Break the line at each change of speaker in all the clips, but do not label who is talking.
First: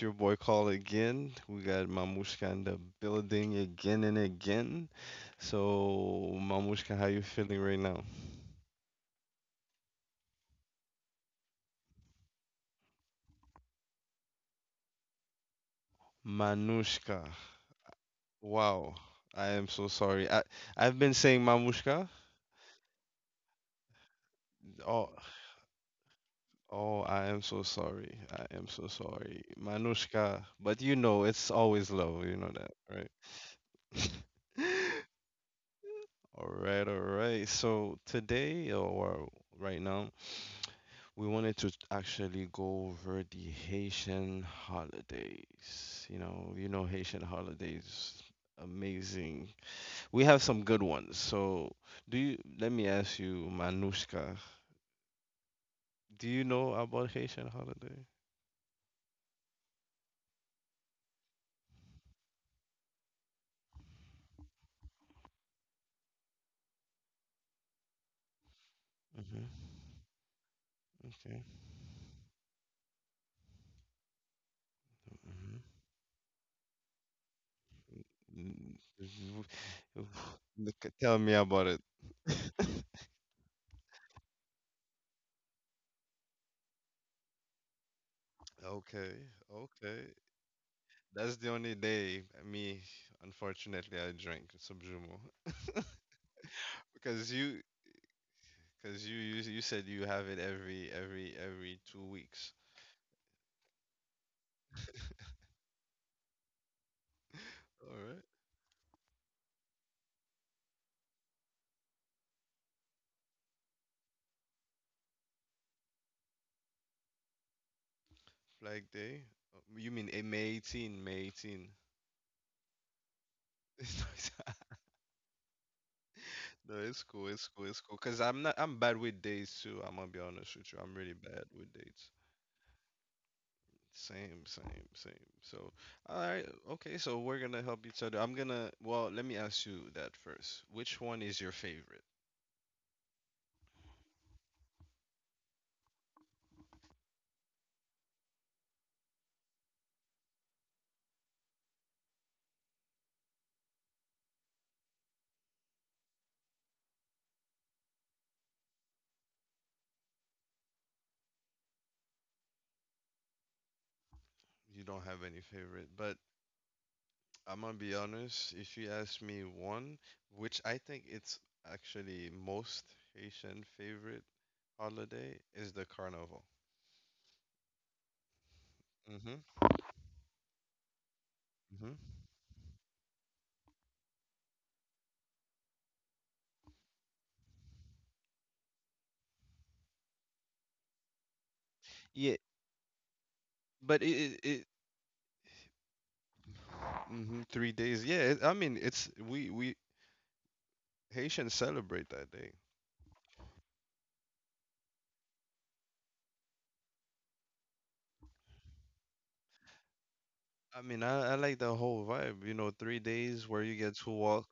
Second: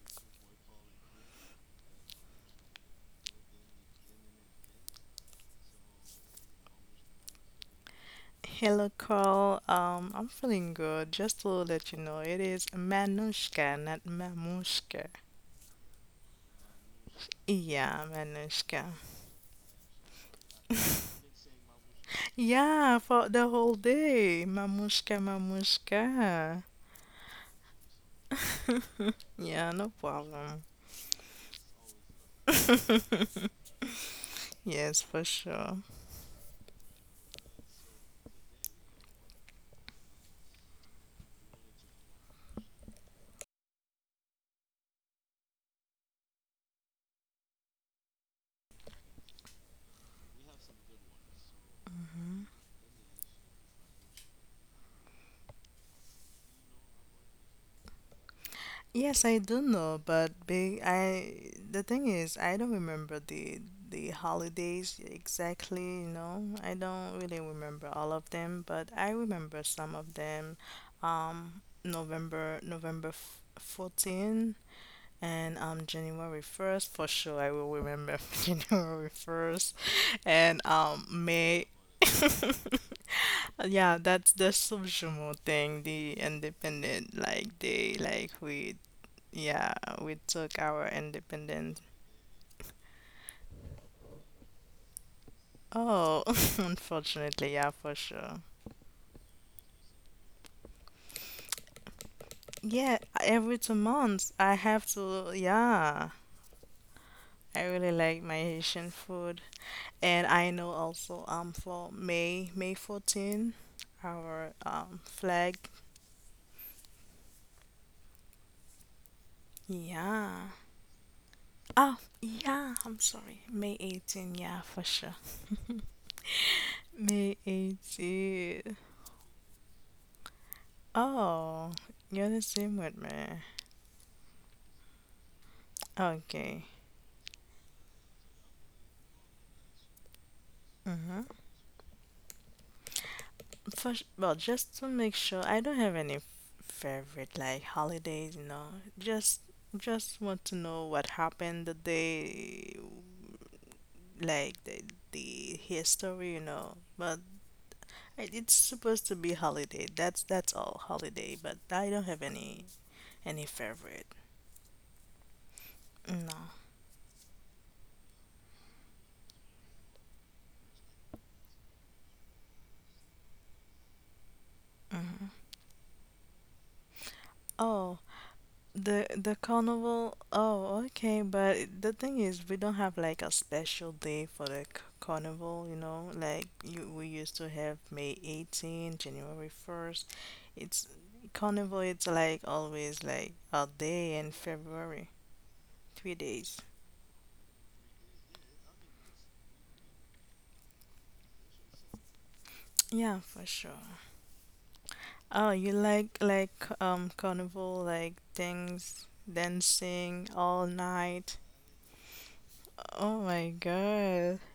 your boy Call again. We got Mamushka in the building again and again. So, Mamushka, how you feeling right now?
Hello, Carl. I'm feeling good. Just to let you know, it is Manushka, not Mamushka.
Manushka.
Yeah, Manushka.
Wow, I am so sorry. I've been saying Mamushka.
Yeah, for the whole day.
Oh,
Mamushka, Mamushka.
oh, I am so sorry. I am so sorry,
Yeah, no
Manushka.
problem.
But you know, it's always low. You know that, right?
Yes, for sure.
All right, all right. So today or right now. We wanted to actually go over the Haitian holidays. You know Haitian holidays, amazing. We have some good ones. So, do you? Let me ask you, Manushka, do you know about Haitian holiday?
Yes, I do know, but big I the thing is I don't remember the holidays exactly, you know. I don't really remember all of them, but I
hmm
remember some of them.
Okay.
November November f- 14. And
Mhm.
January 1st for sure I will remember. January
Mm,
1st and
look, tell me about
May.
it.
Yeah, that's the Subjumo thing, the independent like day like
Okay,
yeah,
okay.
we took our
That's the only
independence.
day me, unfortunately, I drink Subjumo.
Oh,
Because
unfortunately,
you,
yeah, for sure.
because you said you have it every 2 weeks.
Yeah, every 2 months I have to, yeah. I
All
really
right,
like my Haitian food. And I know also for May, May 14, our flag.
Flag Day. You mean
Yeah.
May 18, May 18.
Oh, yeah, I'm sorry. May 18, yeah, for sure.
No, it's cool,
May
it's cool, it's cool. Cause I'm not,
18.
I'm bad with dates too. I'm gonna be honest with you. I'm really bad
Oh,
with dates.
you're the same with me.
Same, same, same. So, all right,
Okay.
okay. So we're gonna help each other. I'm gonna. Well, let me ask you that first. Which
Mm-hmm.
one is your favorite?
For, s- well, just to make sure, I don't have any f- favorite like holidays, you know. Just just want to know what happened the day, like the history, you know. But I- it's supposed to be holiday. That's all holiday. But I don't have any favorite.
You don't have any favorite, but
No.
I'm gonna be honest. If you ask me one, which I think it's actually most Haitian favorite holiday is the carnival.
Oh, the
Mhm.
carnival. Oh, okay. But the
Mhm.
thing is, we don't have like a special day for the c- carnival. You know, like you we used to have May 18, January 1st. It's carnival. It's
Yeah,
like always like a
but
day in
it
February, 3 days.
mhm, 3 days. I mean it's we Haitians celebrate that day.
Yeah, for sure. Oh, you like carnival like things, dancing all
I mean
night.
I like the whole vibe. You know, three
Oh my
days where you get to
God.
walk.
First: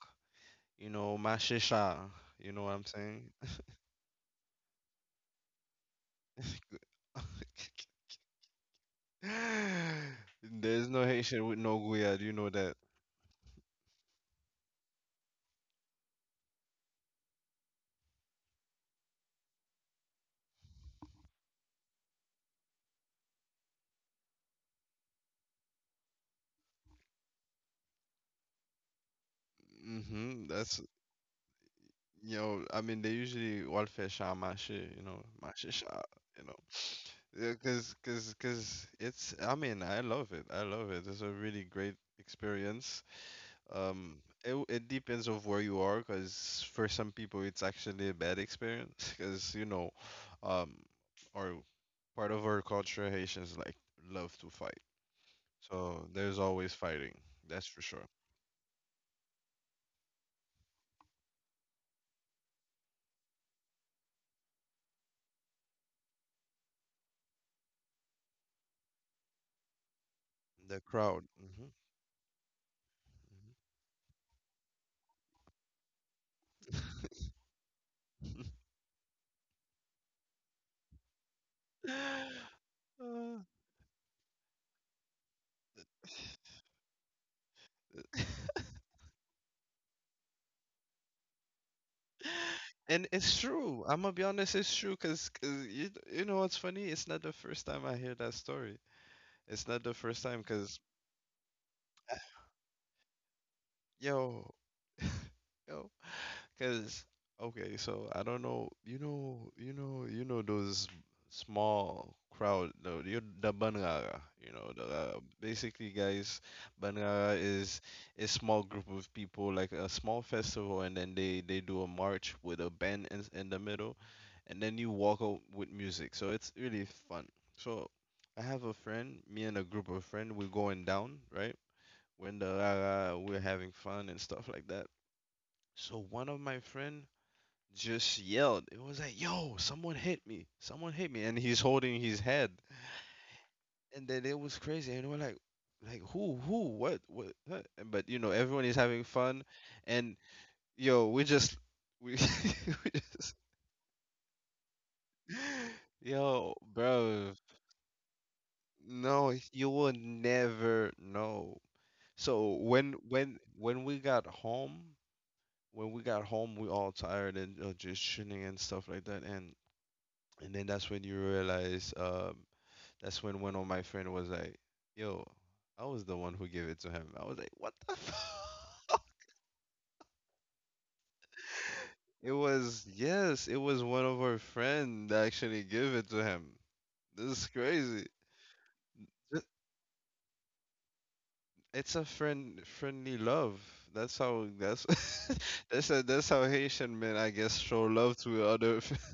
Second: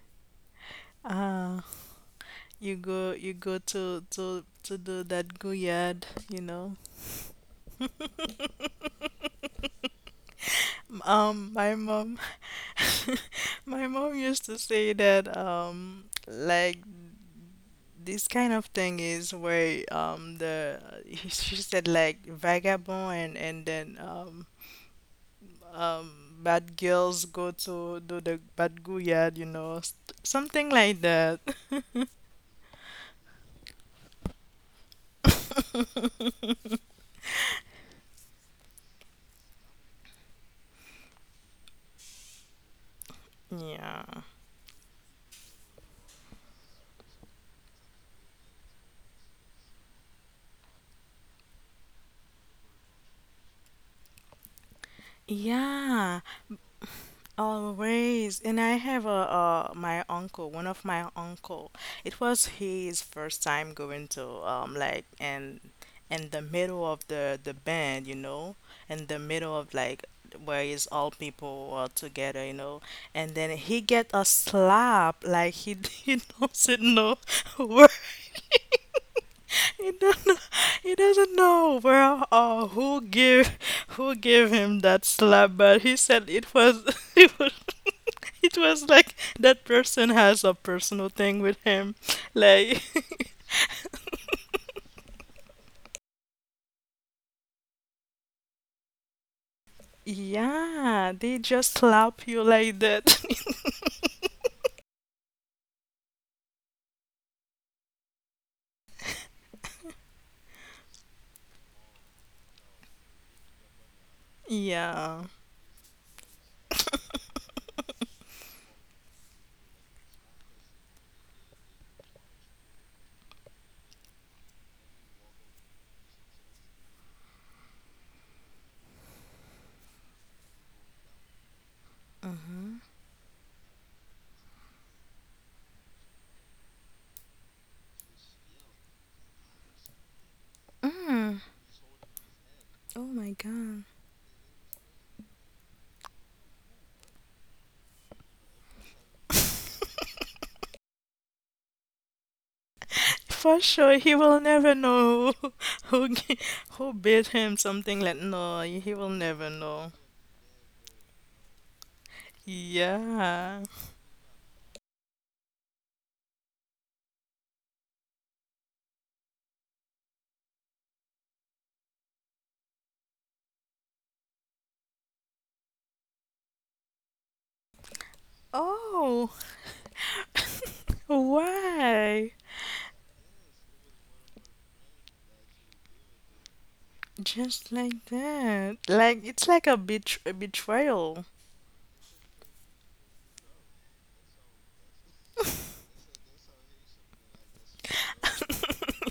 You know,
Ah.
mashisha. You know what I'm saying?
You go to to do that go yard, you know.
There's no Haitian with
My
no
mom,
guyad. You know that.
my mom used to say that like this kind of thing is where the she said like vagabond and then bad girls go to do the bad go yard, you know, s- something
That's
like that.
you know, I mean, they usually welfare share my shit, you know, my shit share, you know. Yeah, cause it's. I mean, I love it. I love it. It's a really great experience.
Yeah.
Um, it depends of where you are, cause for some people it's actually a bad experience, cause you know, um, our part of our culture, Haitians like love to fight, so
Yeah.
there's always fighting. That's for sure.
Always. And I have a my uncle, one of my uncle. It was his first time going to like and in the middle of the band, you know, in the middle of like where
The
is all
crowd.
people are together, you know, and then he get a slap like he he doesn't know where
hmm
he don't know, he doesn't know where or
Uh,
who gave him that slap, but he said it was it was it was like that person has a personal thing with him. Like,
and it's true. I'm gonna be honest, it's true because you know what's funny? It's not the first time I hear that story. It's not the first time because
yeah, they just slap you like that.
yo, yo, because okay, so I don't know, you know those small crowd, the Banrara, you know, the
yeah.
basically guys, Banrara is a small group of people, like a small festival, and then they do a march with a band in the middle, and then you walk out with music, so it's really fun. So I have a friend, me and a group of friend, we're going down, right? When the
Mhm.
we're having fun and stuff like that. So one of my friend just yelled. It was like, "Yo, someone hit me! Someone hit me!" And
Mm.
he's holding his head,
Oh my god.
and then it was crazy. And we're like, "Like who? Who? What? What?" what? But you know, everyone is having fun, and yo, we, we just
For sure, he will never know. Who g-
yo,
who bid
bro.
him something like no, he will
No,
never
you will
know.
never know. So when when
Yeah.
when we got home, when we got home, we all tired and just shitting and stuff like that. And then that's when you realize, that's when one of my friend was like, "Yo, I was the one who gave it to him." I was like, "What the fuck?"
Oh, why?
It was one of our friend that actually gave it to him. This is
Just like
crazy.
that. Like
Ju-
it's like a betr- a betrayal.
It's a friend friendly love. That's how that's that's how Haitian men I guess show love to other.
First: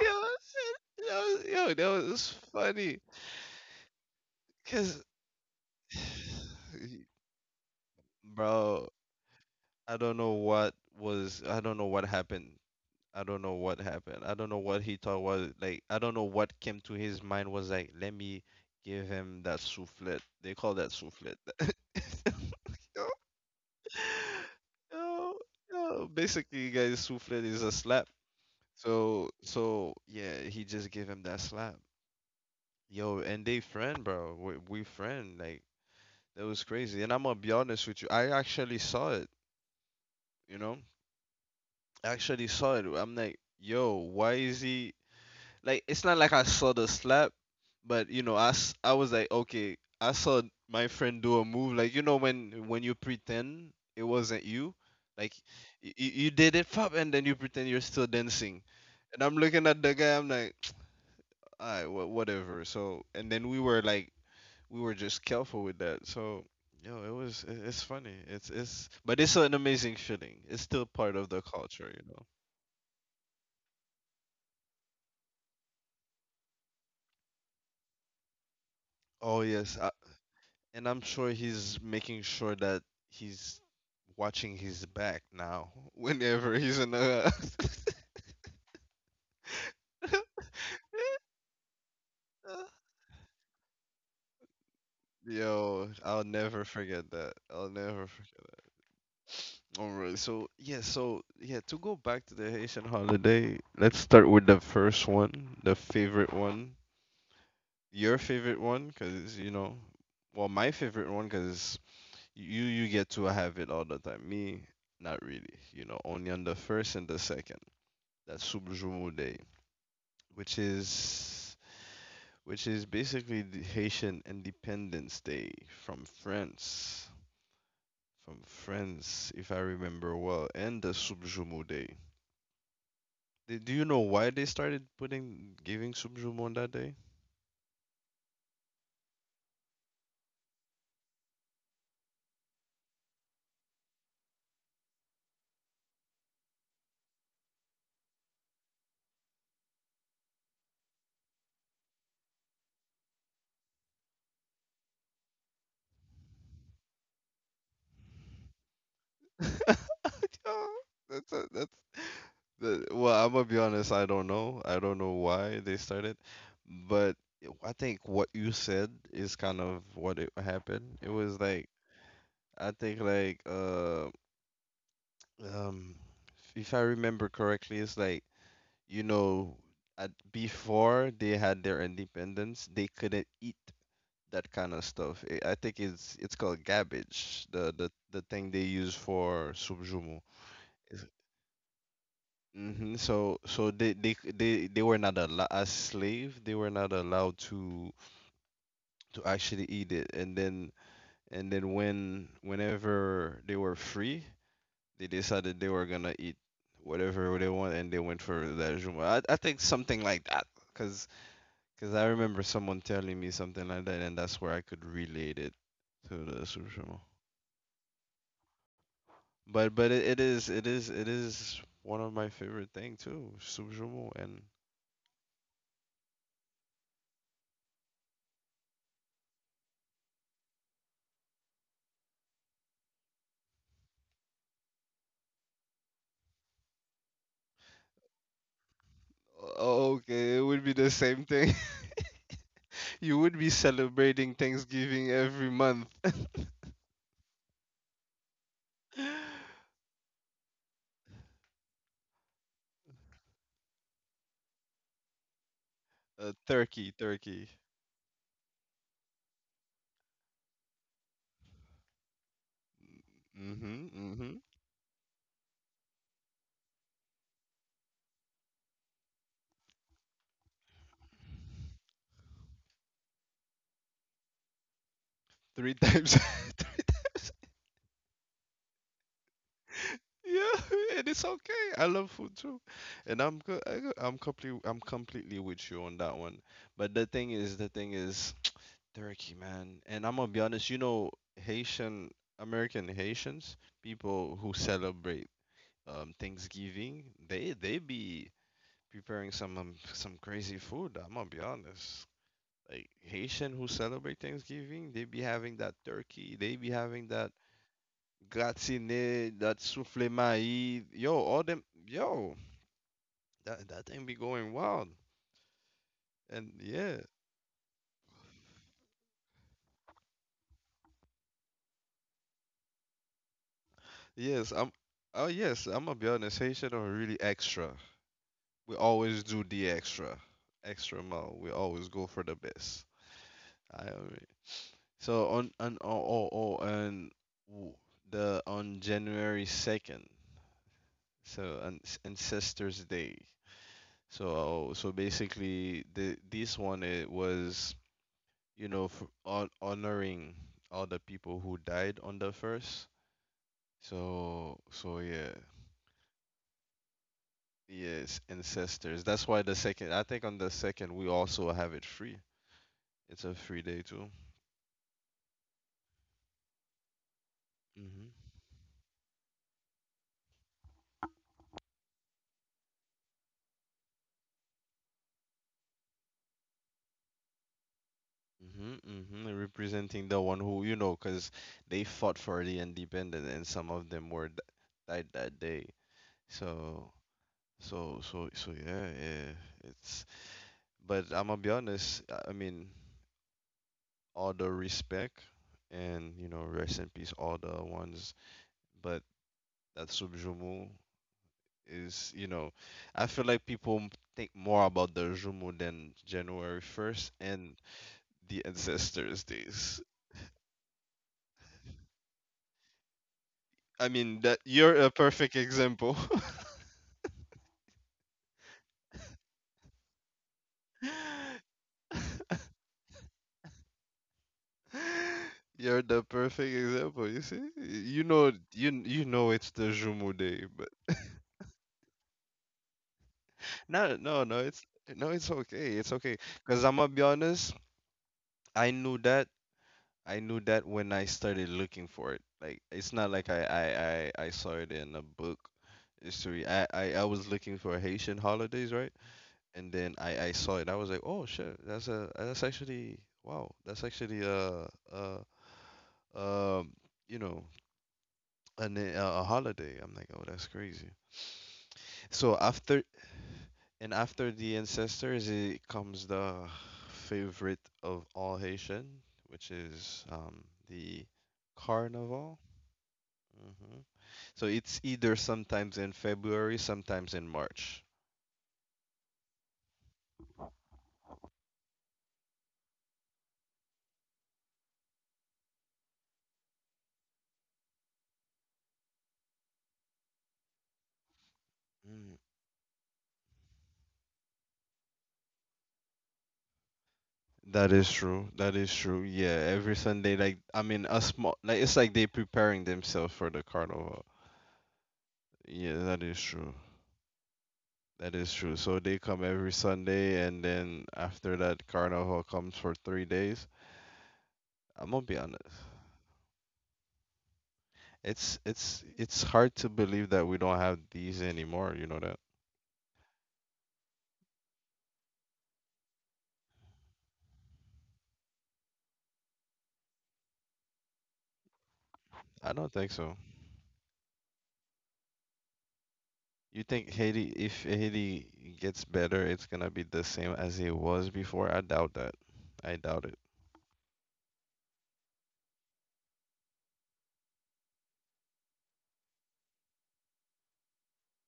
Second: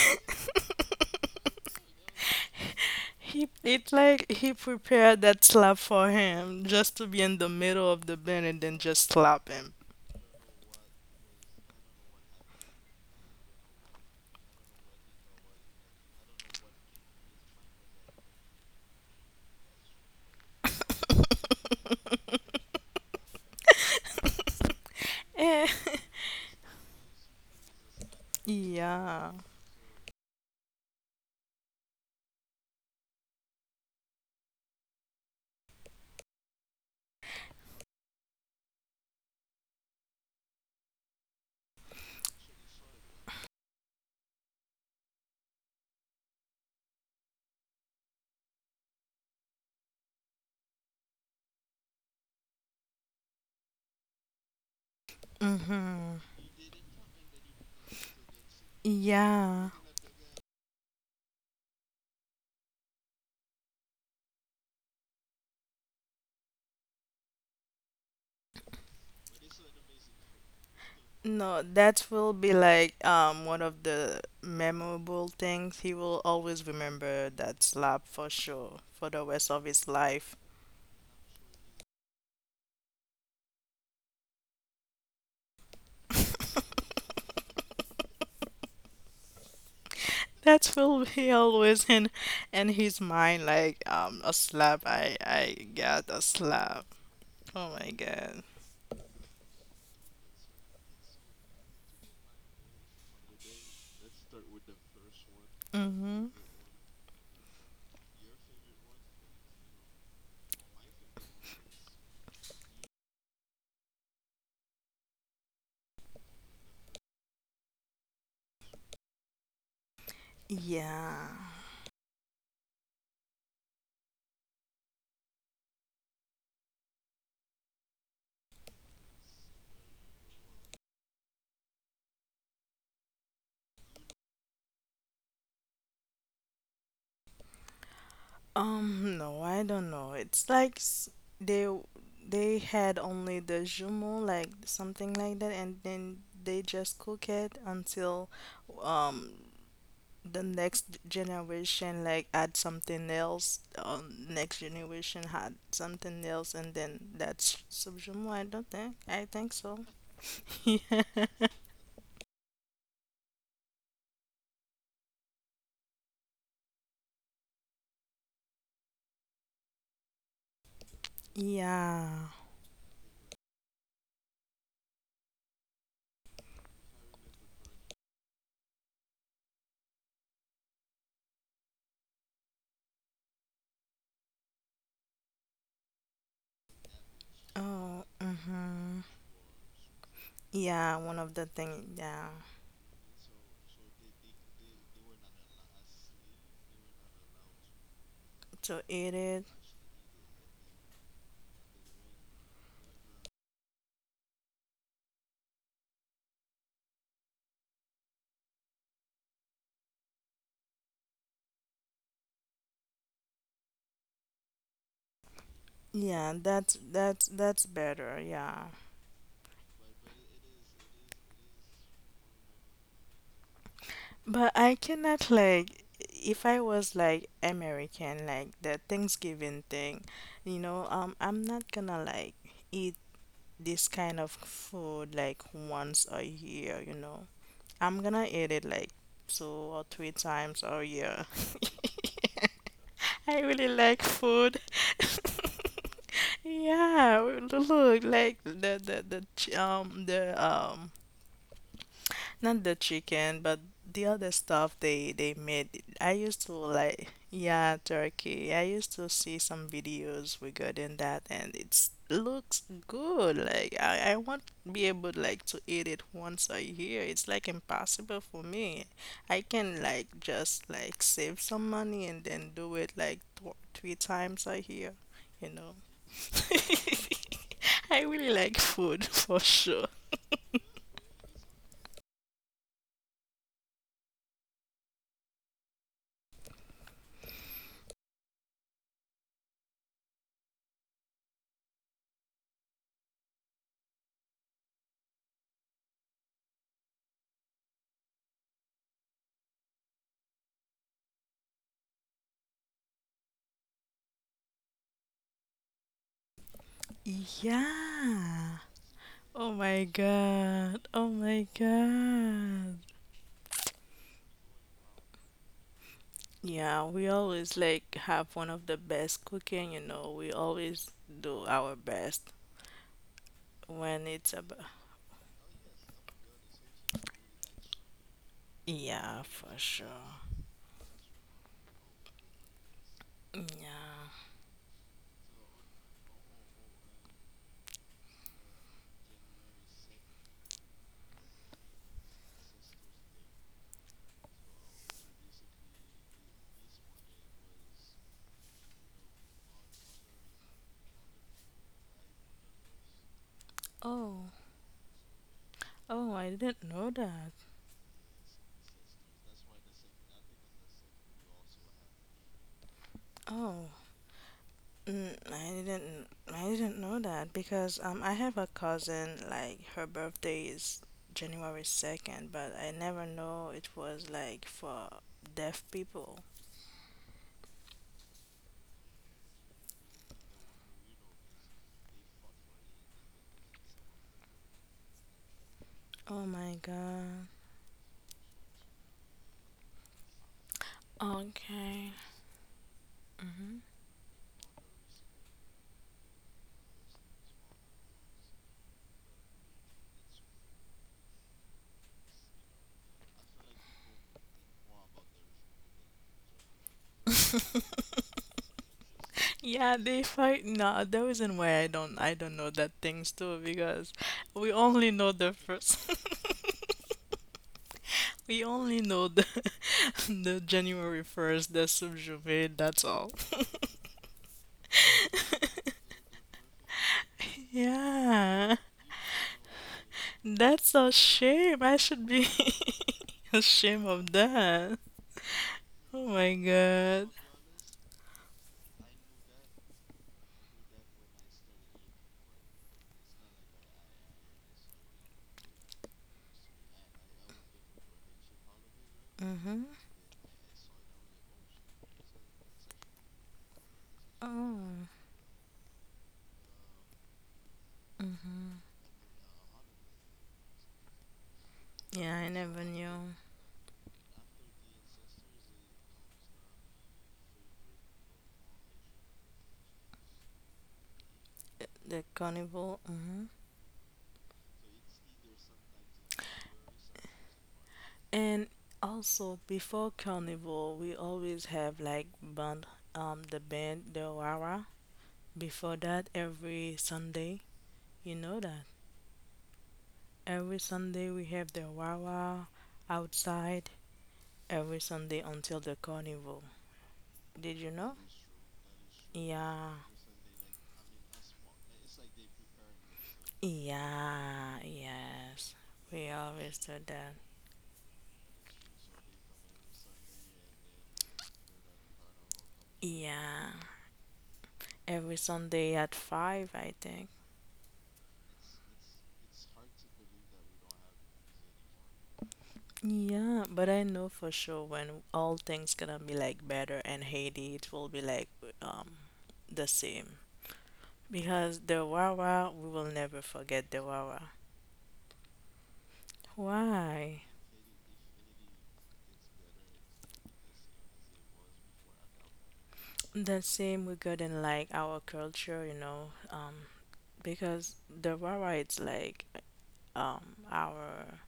Yo, yo, that was funny.
He it like he
Cause,
prepared that slap for him just to be in the middle of the band and then
bro,
just slap him.
I don't know what happened. I don't know what happened. I don't know what he thought was like. I don't know what came to his mind was like. Let me give him that soufflet. They call that soufflet. Yo, yo,
Eh,
yo. Basically, guys, soufflet is a slap. So,
yeah.
so yeah, he just gave him that slap. Yo, and they friend, bro. We friend. Like that was crazy. And I'm gonna be honest with you. I actually saw it. You know, I actually saw it. I'm like, yo, why is he like? It's not like I saw the slap, but you know, I was like, okay, I saw my friend do a move. Like you know when you pretend it wasn't you, like
Mhm.
you did it, pop, and then you pretend you're still dancing. And I'm looking
Yeah.
at the guy. I'm like, all right, whatever. So and then we were just careful with that. So, yo, it's funny. It's but it's an amazing feeling. It's still part of the
No,
culture,
that
you
will
know.
be like one of the memorable things. He will always remember that slap for sure for the
Oh
rest of
yes,
his life.
and I'm sure he's making sure that he's watching his back now. Whenever he's in a
That will be always in his mind like a slap I
yo,
got a
I'll never
slap.
forget that. I'll
Oh my
never
god.
forget. All right, so yeah, so yeah, to go back to the Haitian holiday, let's start with the first one, the
Mhm.
favorite one, your favorite one because you know, well, my favorite one because you get to have it all the time, me not really, you know, only on the first and the second. That's Subjumu Day, which
Yeah.
is, which is basically the Haitian Independence Day from France, from France if I remember well. And the Subjumu Day, do you know why they started putting giving Subjumu on that day?
No, I don't know. It's like s- they they had only the jumeau like something like that and then they just cook it until um the next generation like add something else or next generation had something else and then that's subjumo. I don't think, I think so. Yeah.
that's a, that's the, well. I'm gonna be honest. I don't know. I don't know why they started, but I think what you said is kind of what it happened. It was like
Yeah.
I think like um if I remember correctly, it's like, you know, at before they had their independence, they couldn't eat that kind of stuff. I think it's called cabbage, the the
Oh,
the thing they use
mm-hmm,
for subjumo.
yeah, one of the thing, yeah.
So, so they were not allowed as slave. They were not allowed
To eat
to
it.
actually eat it. And then, and then when whenever they were free, they decided they were gonna eat whatever they want, and they went for that Juma. I think something like that, cause 'cause I remember someone telling me something like that, and that's where I could relate it to
Yeah,
the
that's
Subjumo.
that's better, yeah.
But it is it is one of my favorite thing too, Subjumo, and
But I cannot like if I was like American like the Thanksgiving thing, you know. I'm not gonna like eat this kind of food like once a year, you know. I'm gonna eat it like two or
oh,
three
okay, it
times
would be
a
the
year.
same thing. You
I
would be
really like
celebrating
food.
Thanksgiving every month.
Yeah, look, like the ch- the not the chicken, but the other stuff they made. I used to like,
Turkey.
yeah, turkey. I used to see some videos regarding that, and it looks good. Like
Mm-hmm,
I
mm-hmm.
won't be able like to eat it once a year. It's like impossible for me. I can like just like save some money and then do it like th three times a year, you know.
Three times. Three times.
I really like food for sure.
Yeah, and it's okay. I love food too, and I'm co- I good. I'm completely with you on that one. But the thing is, turkey, man. And I'm gonna be honest. You know, Haitian American Haitians, people who celebrate Thanksgiving, they be preparing some crazy food. I'm gonna be honest. Like Haitian who celebrate Thanksgiving, they be having that turkey, they be having that
Yeah.
gratiné,
Oh
that
my
soufflé maïs.
god. Oh
Yo, all
my
them, yo,
god.
that that thing be going wild. And
Yeah,
yeah,
we always like have one of the best cooking, you know. We always do our best when it's
yes,
about.
I'm. Oh yes, I'm gonna be honest. Haitian are really extra. We always
Yeah,
do
for
the
sure.
extra, extra mile. We always go for the best. I
Yeah.
So on and w- the on January 2nd, so an Ancestors Day. So so basically the this one it was, you know, honoring all the people who died on the first.
Oh.
So so yeah.
Oh, I didn't know that.
Yes, ancestors. That's why the second, I think on the second we also have it free. It's a
Oh.
free day too.
Mm, I didn't know that because I
hmm
have a cousin like her birthday is January 2nd, but I never know it was like for deaf people.
Mm-hmm, mm-hmm. Representing the one who, you know, because they fought for the independence, and some of them were died that day.
Oh my
So,
god.
yeah, yeah. It's, but I'm gonna be
Okay.
honest. I mean,
Mhm.
all the respect, and you know, rest in peace, all the ones. But that Subjumu is, you know, I feel like people think more about the Jumu than January 1st and the ancestors'
Yeah,
days.
they fight. No, the reason why I don't know that things too
I
because
mean that
we
you're a
only know
perfect
the first.
example.
We only know the the January 1st, the Subjuve. That's all.
You're the perfect example. You see, you know,
Yeah,
you know it's the Jumu day, but
that's a shame. I should be ashamed
no,
of
no, no, it's,
that.
no, it's okay, it's
Oh
okay.
my
Cause I'm gonna
god.
be honest, I knew that, I knew that when I started looking for it. Like it's not like I saw it in a book history. I was looking for Haitian holidays, right?
Mhm.
And then I saw it. I was like, oh shit, that's actually, wow, that's actually
Oh.
a uh uh um you know an, eh, a holiday. I'm like, oh, that's crazy.
Yeah, I
So
never knew
after the ancestors, it comes the favorite of all Haitian, which is the
the
carnival.
carnival. Mhm.
hmm So it's either sometimes in February, sometimes in March.
And also before carnival, we always have like band, the band, the Wawa. Before that, every Sunday, you know that. Every Sunday we have the Wawa outside every Sunday until the carnival. Did you
That is
know?
true. That is true. Yeah,
Yeah,
every Sunday, like, I mean, a small, like, it's like they preparing themselves for the carnival.
yeah, yes.
Yeah, that
We
is true.
always do that.
That is true. So they come every Sunday, and then after that, carnival comes for 3 days.
Yeah,
I'm gonna
every
be honest.
Sunday at five, I think.
It's hard to believe that we don't have these anymore. You know that?
Yeah, but I know for sure when all things gonna be like better and Haiti, it will be like um the same. Because the Wawa,
I
we
don't think
will
so.
never forget the Wawa.
You think
Why?
Haiti, if Haiti gets better, it's gonna be the same as it was before? I doubt that. I doubt it.
The same regarding like our culture, you know, because the Wawa it's like our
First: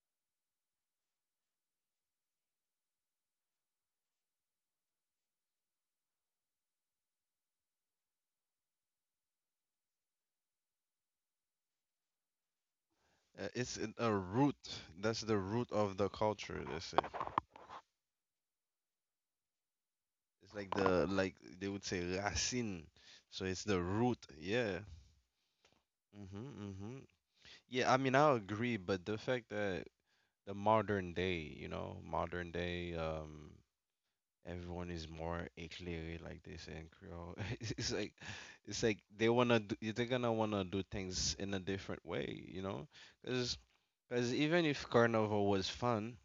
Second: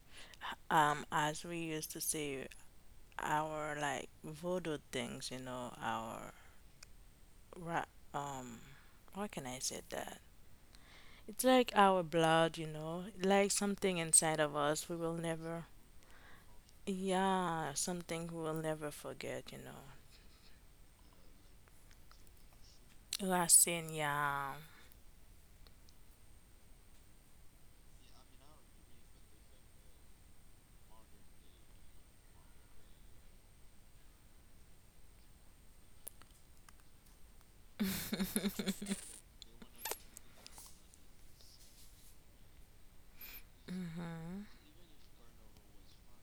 as we used to say our like voodoo things, you know, our ra- um how can I say that? It's like our blood, you know, like
It's
something
a
inside of
root.
us we will
That's the
never,
root of the culture. They say
yeah, something we will never forget, you know.
it's like the like they would say racine. So it's the
Racine,
root.
yeah.
Yeah. Mhm. Mhm. Yeah, I mean, I agree, but the fact that the modern day, you know, modern day, everyone is more éclairé, like they say in Creole. It's like they wanna do, they're gonna wanna do things in a different way, because even if carnival was fun,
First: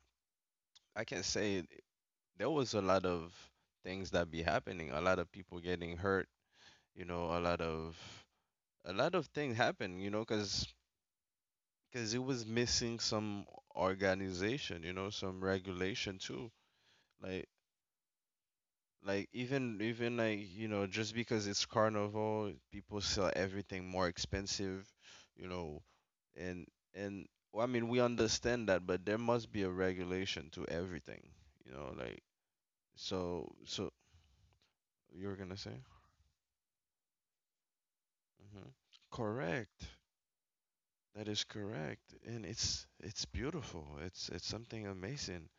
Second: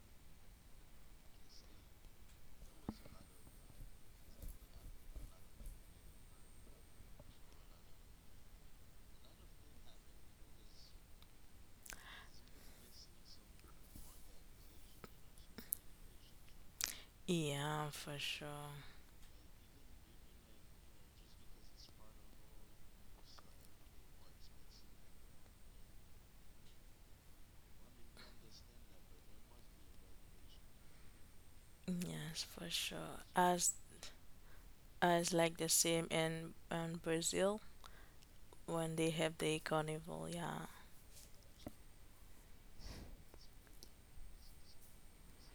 I can't say it, there was a lot of things that be happening, a lot of people getting hurt, you know a lot of a lot of things happen, because it was missing some organization, some regulation too, like,
Yeah, for sure.
even, like, just because it's carnival, people sell everything more expensive, you know and and well, I mean, we understand that, but there must be a regulation to everything, like,
Yes, for sure.
so you were
As
gonna
like
say.
the same in Brazil
hmm
when they have the
Correct.
carnival, yeah.
That is correct. And it's beautiful. It's something amazing.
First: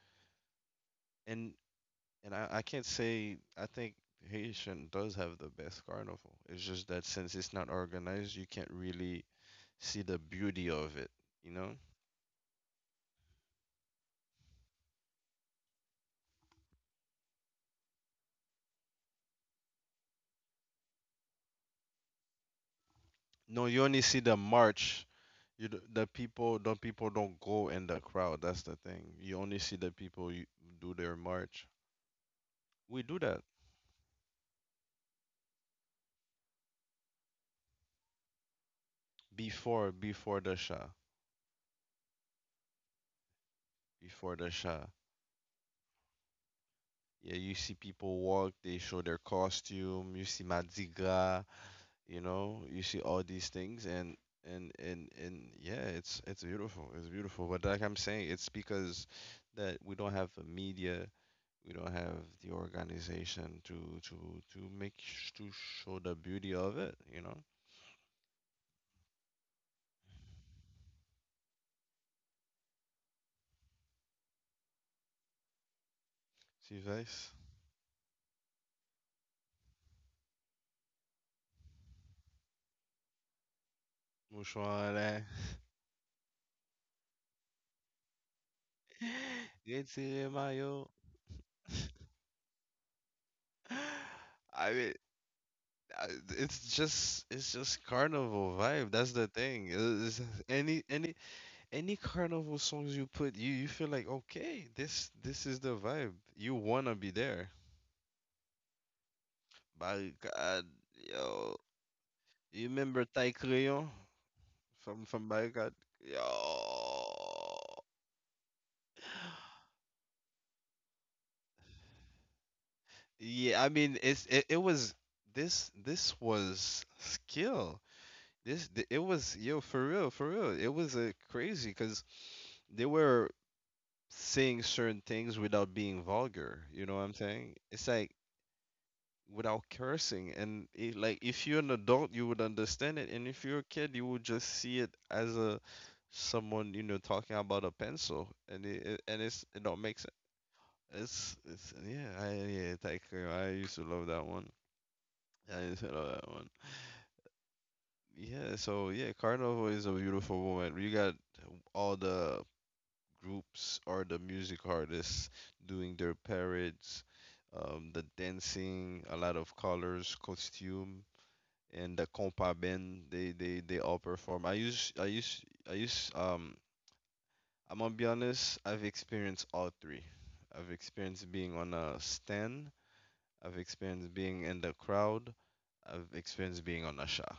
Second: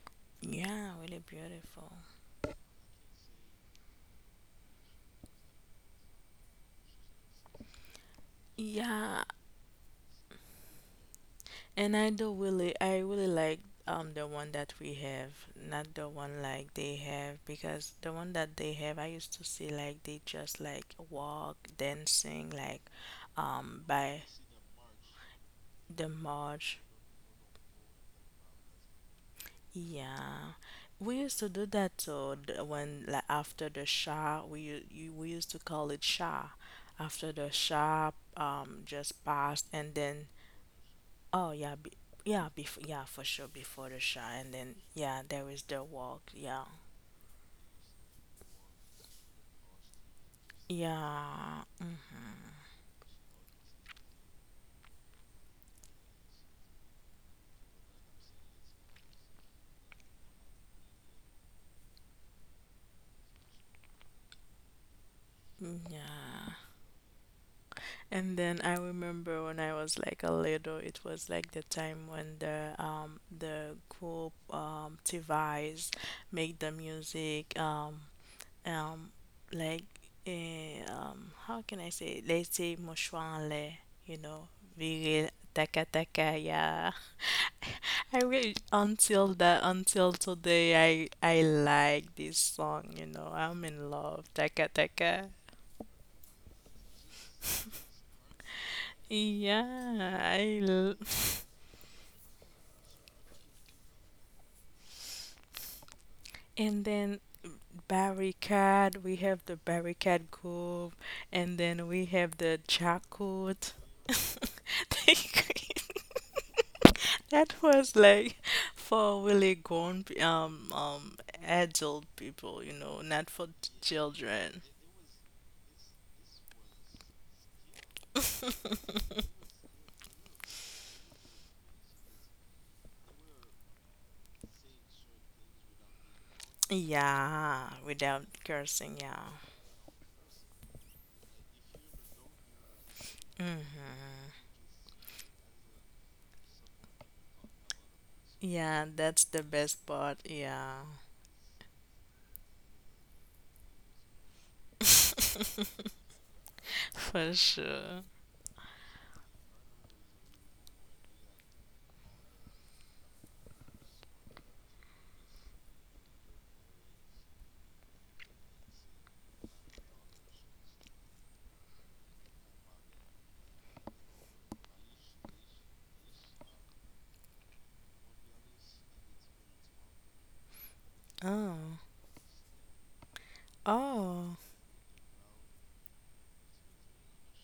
Yeah, really
And
beautiful.
and I can't say, I think Haitian does have the best carnival. It's just that since it's not organized, you can't
Yeah,
really see the beauty of it, you know?
and I do really, I really like the one that we have, not the one like they have, because the one that they have, I used to see like they just like walk, dancing, like
No, you only see
by
the march. The
the
people the
march.
people don't go in the crowd. That's the thing. You only see the people, you
Yeah,
do
we
their
used to do
march.
that too.
We
When
do
like
that
after the Shah, you, we used to call it Shah. After the Shah just passed, and then
before the Shah.
oh yeah, be, yeah, before yeah for sure before the shot,
Before
and
the
then
Shah.
yeah, there is the walk. Yeah,
Yeah, you see people walk, they show their costume, you see Madiga,
yeah, mhm,
you see all these things, and yeah, it's beautiful. It's beautiful. But like I'm saying, it's because that we don't have the media, we don't have the organization to to show the
yeah.
beauty of it.
And then I remember when I was like a little, it was like the time when the group device make the
See face.
music um like how can I say? Let's say mouchoir en l'air, you know,
Mouchoir là.
virer taka taka. Yeah. I really until the until
Retirez maillot.
today I like this song, you know. I'm in love. Taka
I mean,
taka.
I- it's just carnival vibe. That's the thing.
Yeah, I
Any
l-
any any carnival songs you put, you feel like, okay, this is the vibe. You
and
wanna
then
be there.
barricade, we have the
By
barricade
God,
group and
yo,
then we have the
you remember Ty
Jakut.
Crayon from By God, yo.
That was like for really grown p- adult people, you know, not for t-
Yeah, I mean it's it,
children.
it was, this was skill. It was yo for real, for real. It was a crazy because they were saying certain things without being vulgar. You know what I'm saying?
Yeah,
It's like
without cursing, yeah.
without cursing, and like, if you're an adult, you would understand it, and if you're a kid, you
Mm-hmm.
would just see it as a someone you know talking about a pencil, and
Yeah, that's the
it
best
don't make
part.
sense.
Yeah.
It's Yeah, I yeah thank you. I used to love that one. I used to love that one.
For sure.
Yeah, so yeah, Carnival is a beautiful moment. You got all the groups or the music artists doing their parades, the dancing, a lot of colors, costume, and the compa band. They all perform. I use um. I'm gonna be honest. I've experienced all three. I've experienced
Oh.
being on a stand. I've experienced
Oh.
being in the crowd. I've experienced being on a show.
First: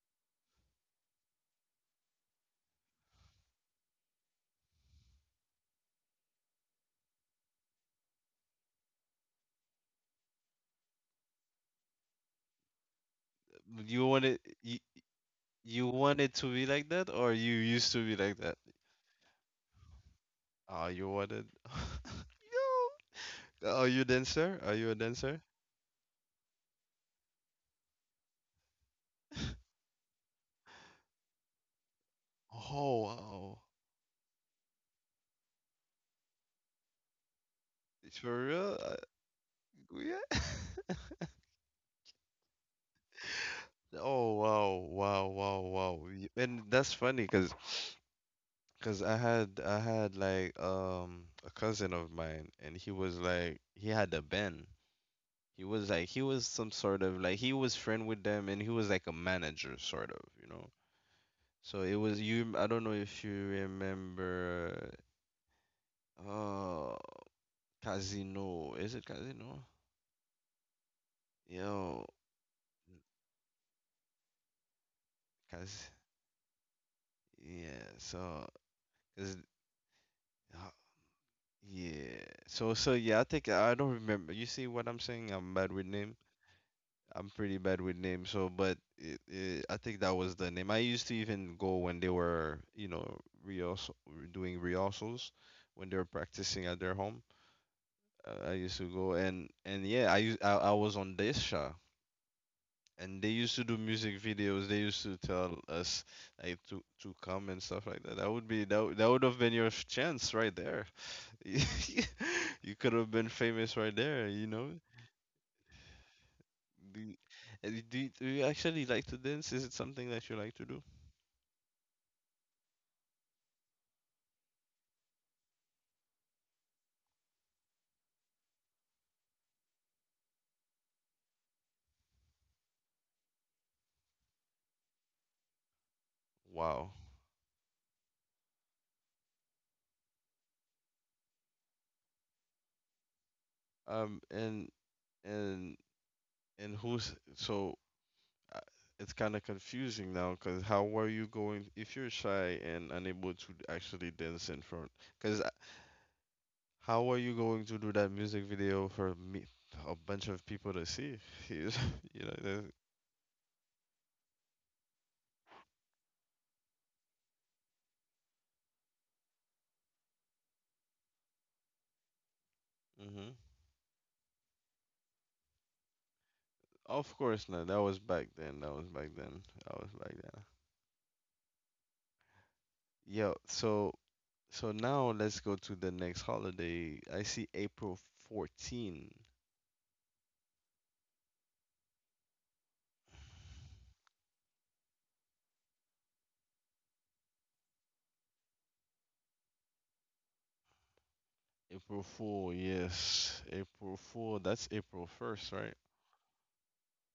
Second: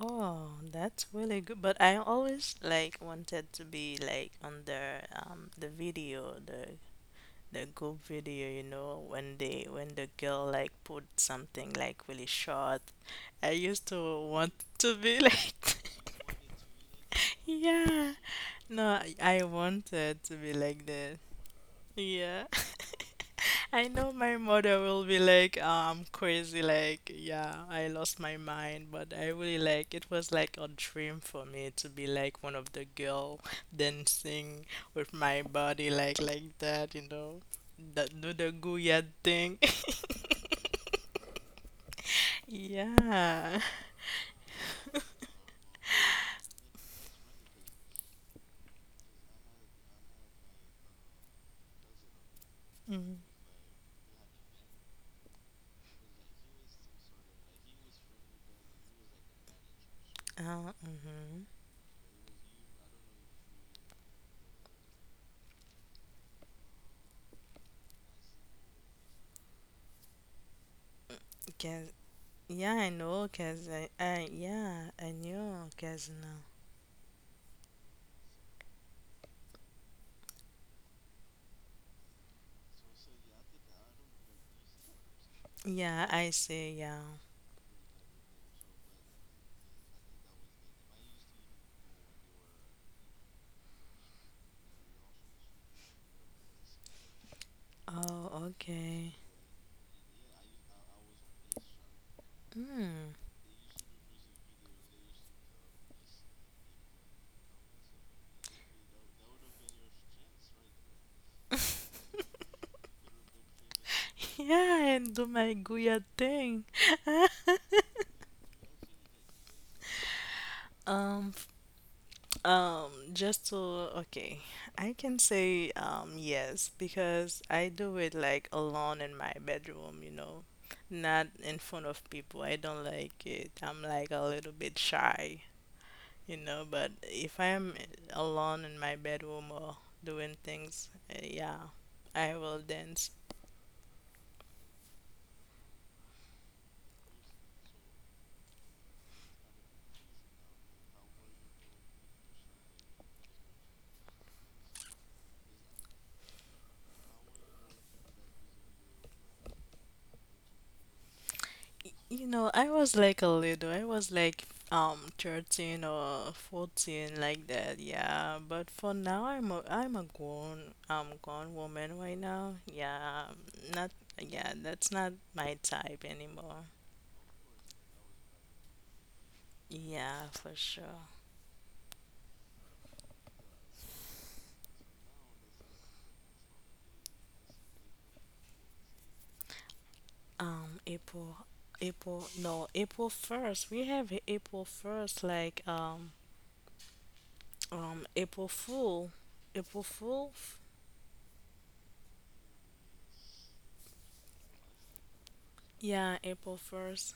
Oh, that's really good. But I always like wanted to be like on the video, the group video, you know, when they when the girl like put something like really short. I used to
You wanted
want
you,
to be like
you wanted to be like that, or you used to
yeah.
be like that?
No, I wanted to be like
Ah, you
that.
wanted.
Yeah.
Yo.
I know my
Are
mother
you a
will be
dancer?
like, crazy, like, yeah, I lost my mind, but I really like it was like a dream for me to be like one of the
Oh
girl
wow,
dancing with my body like that, you know, that
it's
do
for
the
real?
Goya thing.
Yeah.
Yeah.
Oh wow, wow, wow, wow. And that's funny because I had like, a cousin of mine, and he
Mm.
was like, he had a band. He was like, he was some sort of, like, he was friend with them, and he was like a manager sort you know.
Mm-hmm.
So it was, you, I don't know if you remember, uh Casino. Is it Casino? You
Cause,
know,
yeah, I know, cause I, yeah, I knew,
cause
cause no.
yeah, so cause uh, yeah, so yeah, I think I don't remember. You see what I'm saying? I'm bad with
Yeah,
name.
I see, yeah.
I'm pretty bad with name. So, but I think that was the name. I used to even go when they were, rehearsal doing rehearsals, when they were practicing at their home.
Oh,
I used to
okay.
go, and yeah, I was on this show.
Mm.
And they used to do music videos. They used to tell us, like, to come and stuff like that. That would be that would- That would have been your chance right there. You could have been famous right there. You know.
Yeah, and do my Guya thing.
Do you, uh, do you, do you actually like to dance? Is it something that you like to do?
Um, just to, okay, I can say yes because I do it like alone in my bedroom, you know, not in front of people. I don't like it. I'm like a little bit shy, you know, but
Wow.
if I'm alone in my bedroom or doing things, yeah, I will dance.
Um. And and and who's so? uh, It's kind of confusing now because how are you going if you're shy and unable to actually dance in front? Because how are you going to do that music video for me, a bunch of people to see? You
You
know,
know, I
the-
was like a little. I was like 13 or 14 like that. Yeah, but for now I'm a grown grown woman right now. Yeah,
mhm.
not yeah, that's not my type anymore.
Of course not. That was back then. That was back then. That was back
Yeah,
then.
for sure.
Yo, so now let's go to the next holiday. I see April 14.
April, April, no, April 1st. We have a April 1st, like, April Fool. April Fool?
April Fool, yes. April Fool. That's April 1st, right?
Yeah, April 1st.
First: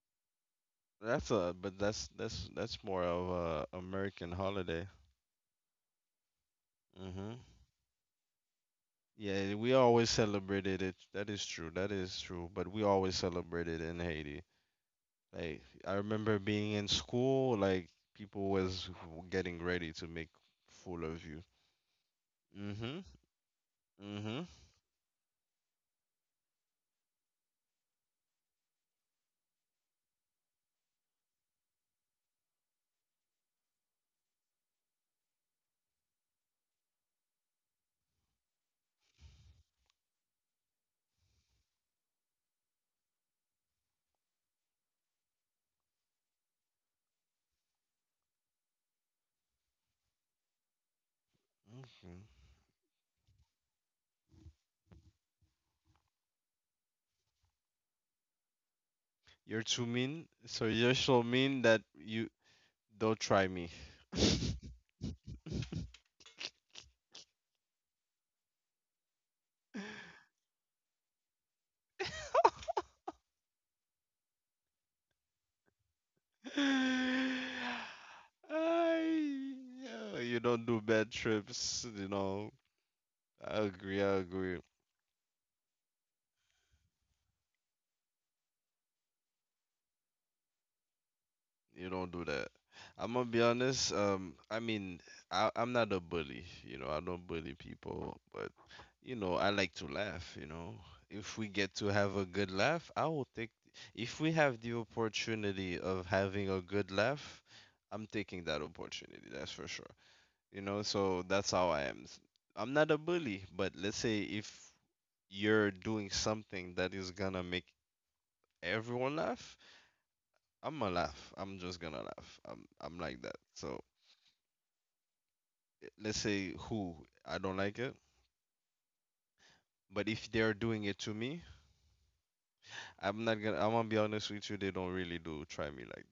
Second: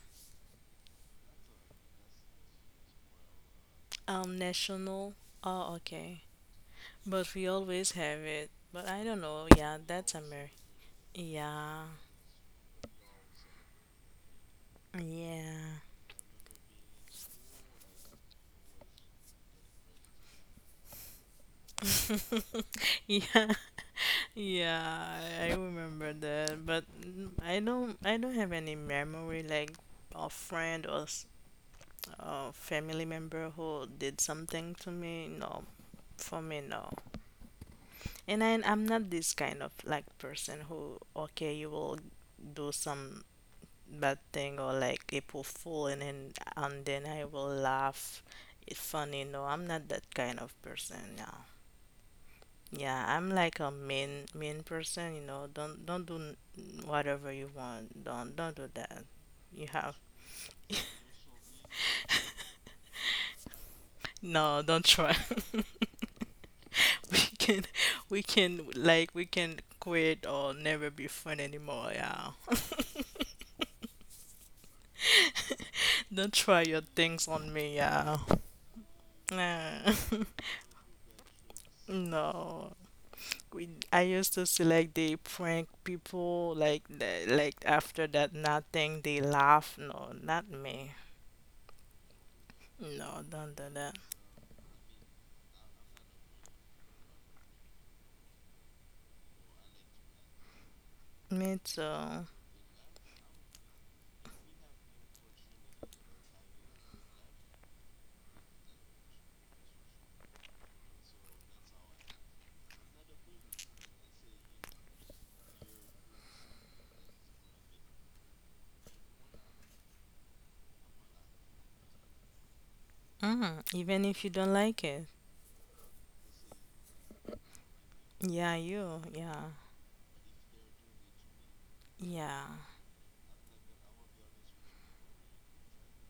That's a but that's more of a American holiday.
National. Oh, okay. But
Mhm.
we always have it. But I don't know.
Yeah, we
Yeah,
always
that's Amer.
celebrated it. That is true.
Yeah.
That is true. But we always celebrated in Haiti. Like,
Yeah.
I remember being in school, like people was getting ready to make fool of you. Mhm.
yeah.
Mhm.
Yeah, I remember that. But I don't have any memory like a friend a family member who did something to me. No. For me, no. I'm not this kind of like person who, okay, you will do some bad thing or like April Fool, and then I will laugh. It's funny. No, I'm not that kind of person. No. Yeah, I'm like a mean person. You know, don't do whatever you want. Don't do that. You
You're too
have
mean. So you're so mean that you don't try me.
no. Don't try. we can we can quit or never be friend anymore. Yeah. Don't try your things on me. Yeah.
Ay,
Nah.
yeah, you don't do bad trips, you know.
no.
I agree,
I
I
used to
agree.
see like they prank people like after that nothing they laugh. No, not me.
You don't do that. I'm
No,
gonna be
don't do
honest.
that.
I mean, I'm not a bully. I don't bully people, but I like to laugh. If we
Me
get to have a
too.
good laugh, I will take. If we have the opportunity of having a good laugh, I'm taking that opportunity. That's for sure. So that's how I am. I'm not a bully, but let's say if you're doing something that is gonna make everyone laugh, I'm gonna laugh. I'm just gonna laugh. I'm like that.
Mm,
So
even if you don't like it.
let's say who I don't like it,
Yeah, you. Yeah.
but if they are doing it to me,
Yeah.
I'm not gonna. I'm gonna be honest with you. They don't really do try me like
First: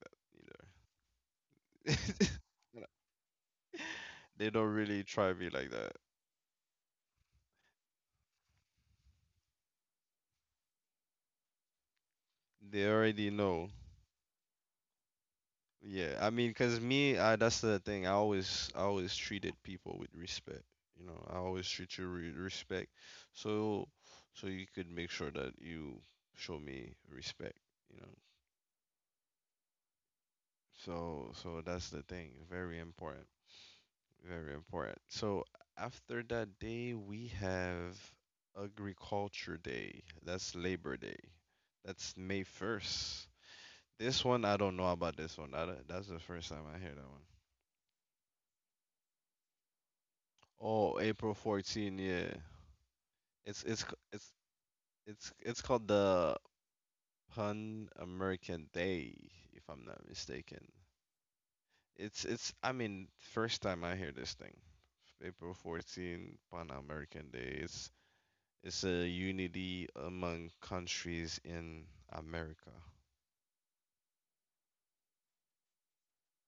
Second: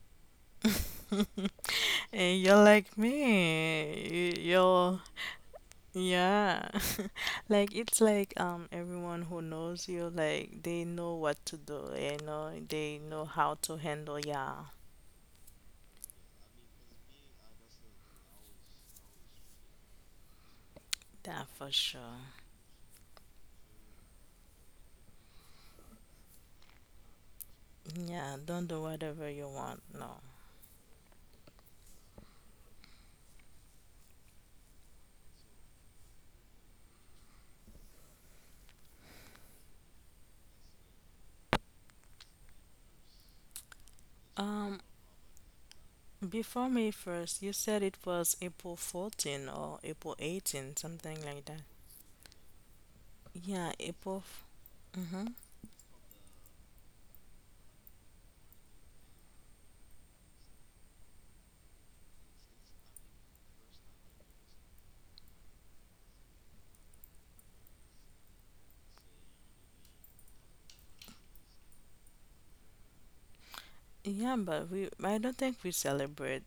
that either.
And you're
You
like
know,
me. You-
they don't
You're
really try me like that.
yeah. Like it's like everyone who knows you, like they know what to do, you know,
They
they know
already
how
know.
to handle, yeah.
Yeah, I mean, cause that's the thing. I always treated people with respect. You know, I
That
always
for
treat you
sure.
with respect. So, so you could make sure that you show me respect. You know,
Yeah, don't do whatever you want. No.
so that's the thing. Very important. Very important. So after that day, we have Agriculture Day. That's Labor Day. That's May 1st. This one, I don't
Um,
know about this one. I, don't- that's the first time
Before
I hear
May
that one.
1st, you said it was April 14 or April 18,
Oh,
something
April
like that.
14, yeah.
Yeah,
It's c-
April. Mm-hmm.
it's called the Pan American Day, if I'm not mistaken. It's I mean, first time I hear this thing. April 14, Pan American Day. It's a unity among countries in America.
Yeah, I don't think we celebrate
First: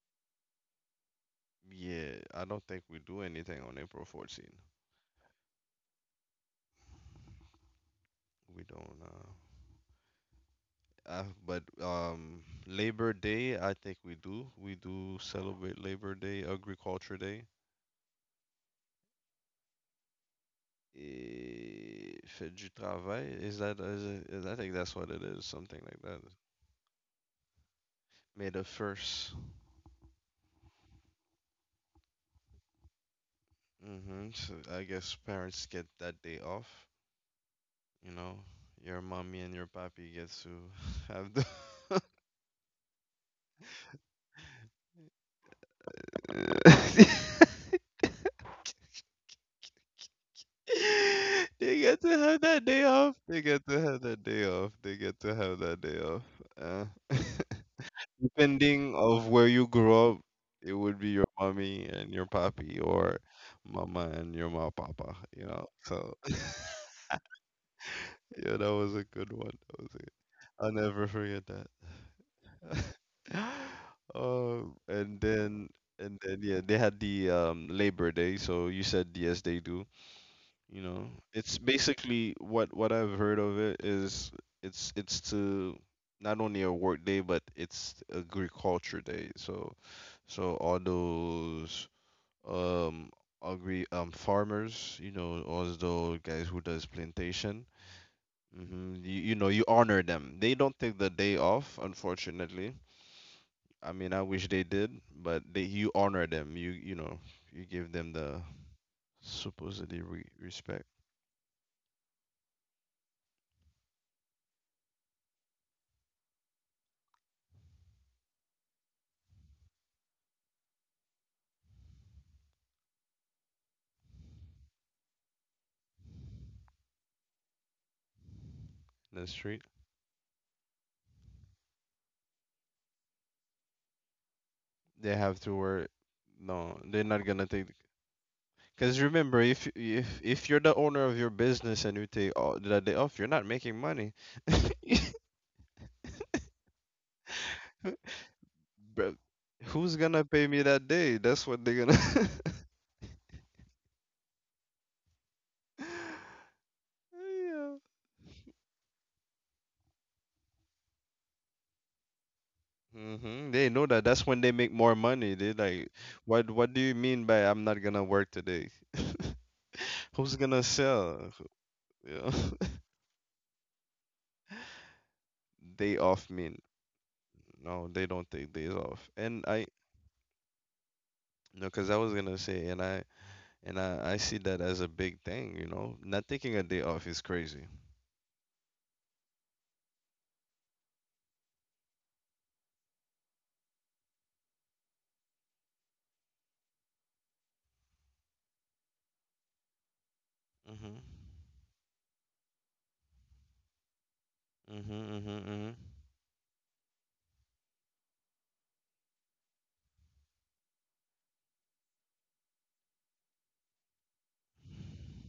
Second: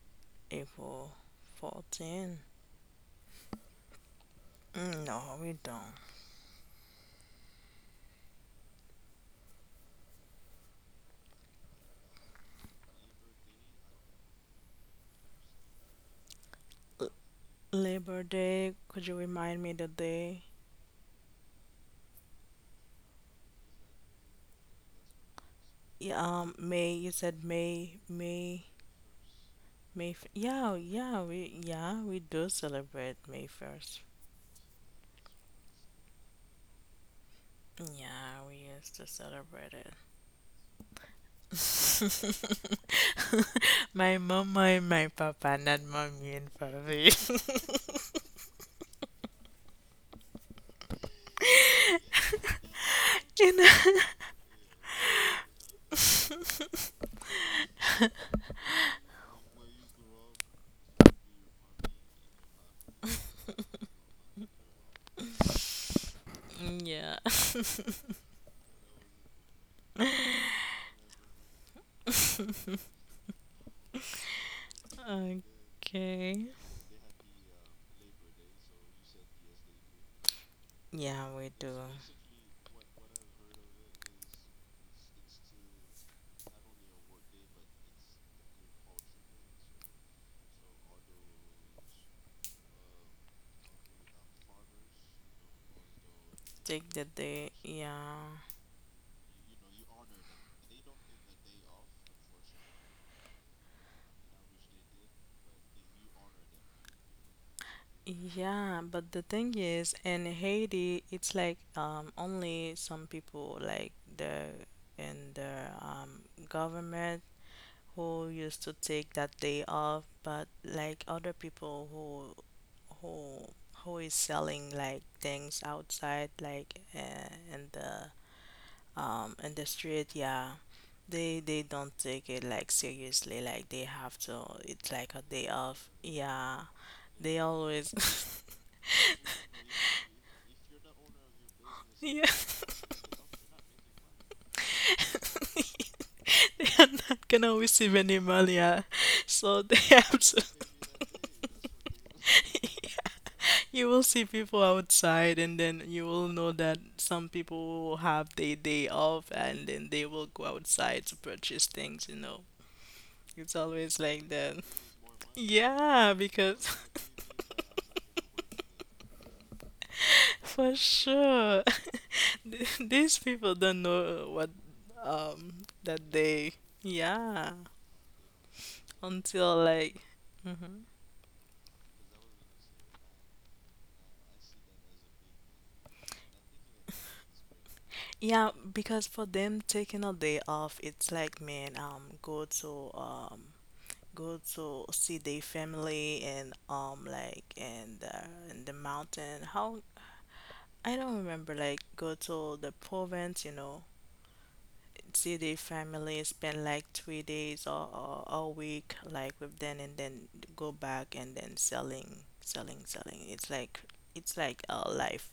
April
Yeah,
14.
I don't think we do anything on April 14.
Mm, no, we don't.
We don't. But Labor Day, I think we do. We do celebrate Labor Day,
L-
Agriculture Day.
Labor Day, could you remind me the day?
Fête du travail. Is that is it, is, I think that's what it is, something like
Yeah,
that.
May, you said
May the first.
May. Yeah, we do celebrate May 1st.
Mm-hmm. So I guess parents get that day off. You know,
Yeah, we used
your
to
mommy and your
celebrate it.
papi gets to have the.
my mama and my papa, not mommy and papi.
They get to have that day off. They
You
get
know?
to have that day off. They get to have that day off. Uh. Depending of where you grow up, it would be your mommy and your papi or mama and your ma papa. So
yeah.
yeah, that was a good one. That was it. I'll never forget that. And then
okay.
yeah, they had the Labor Day, so you said yes they do. You know,
Yeah, we
it's
do.
basically what I've heard of it is it's to not only a work day but it's agriculture day. So all those um agri farmers, all those guys who does
Take the day.
plantation.
Yeah.
You honor them. They don't take the day off, unfortunately. I mean, I wish they did, but they you honor them. You give them the
Yeah, but the thing is,
supposedly re
in
respect
Haiti, it's like only some people like the in the government who used to take that day off, but like other people who who who is selling like things outside, like
in the
in
street.
the street, yeah, they don't take it like seriously. Like they have to, it's like
They
a
have
day
to
off.
work.
Yeah,
No, they're not
they
gonna take.
always,
Because remember, if you're the owner of your business and you
yeah.
take all that day off, you're not making money.
they are not gonna receive any money, yeah.
Bro,
So they
who's
have
gonna
to.
pay me that day? That's what they're gonna.
You will see people outside, and then you will know that some
Yeah.
people will have their day off, and then they will go outside to purchase things, you know. It's
They know
always
that. That's
like
when they
that.
make more money. They like,
Yeah,
what
because
what do you mean by I'm not gonna work today? Who's gonna
for
sell?
sure,
Yeah.
these people don't know what
Day
that
off
they
mean
yeah
no, they don't take days off. And
until
I
like hmm
No, because I was gonna say, I see that as a big thing. Not taking a day off is crazy.
yeah, because for them taking a day off, it's like, man, go to go to see their family and like and the in the mountain. How I
Mhm.
don't remember, like go to the province, you know,
Mhm.
see
Mhm.
their
Mhm.
family, spend like 3 days, or a week like with them, and then go back and then selling selling. It's like a life.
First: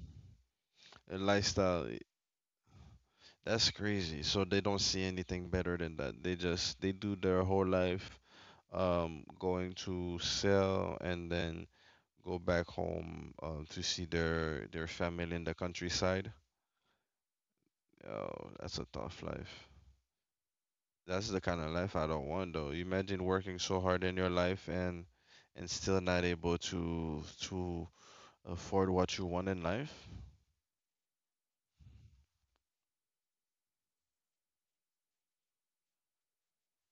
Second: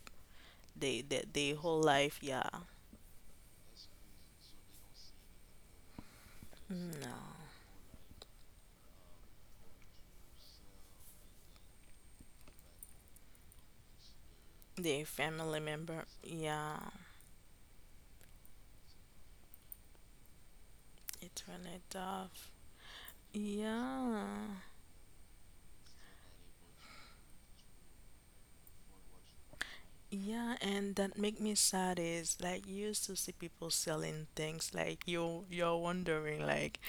They
A
they they whole
lifestyle,
life, yeah.
that's crazy. So they don't see anything better than that. They just they do
No.
their whole life, going to sell and then go back home, to see their
Their
family in the
family member,
countryside.
yeah.
Oh, that's a tough life. That's the
It's
kind of
really
life I don't
tough.
want though. Imagine working so hard in your
Yeah.
life and still not able to afford what you want in life.
Yeah, and that make me sad is like you used to see people selling things, like you you're wondering like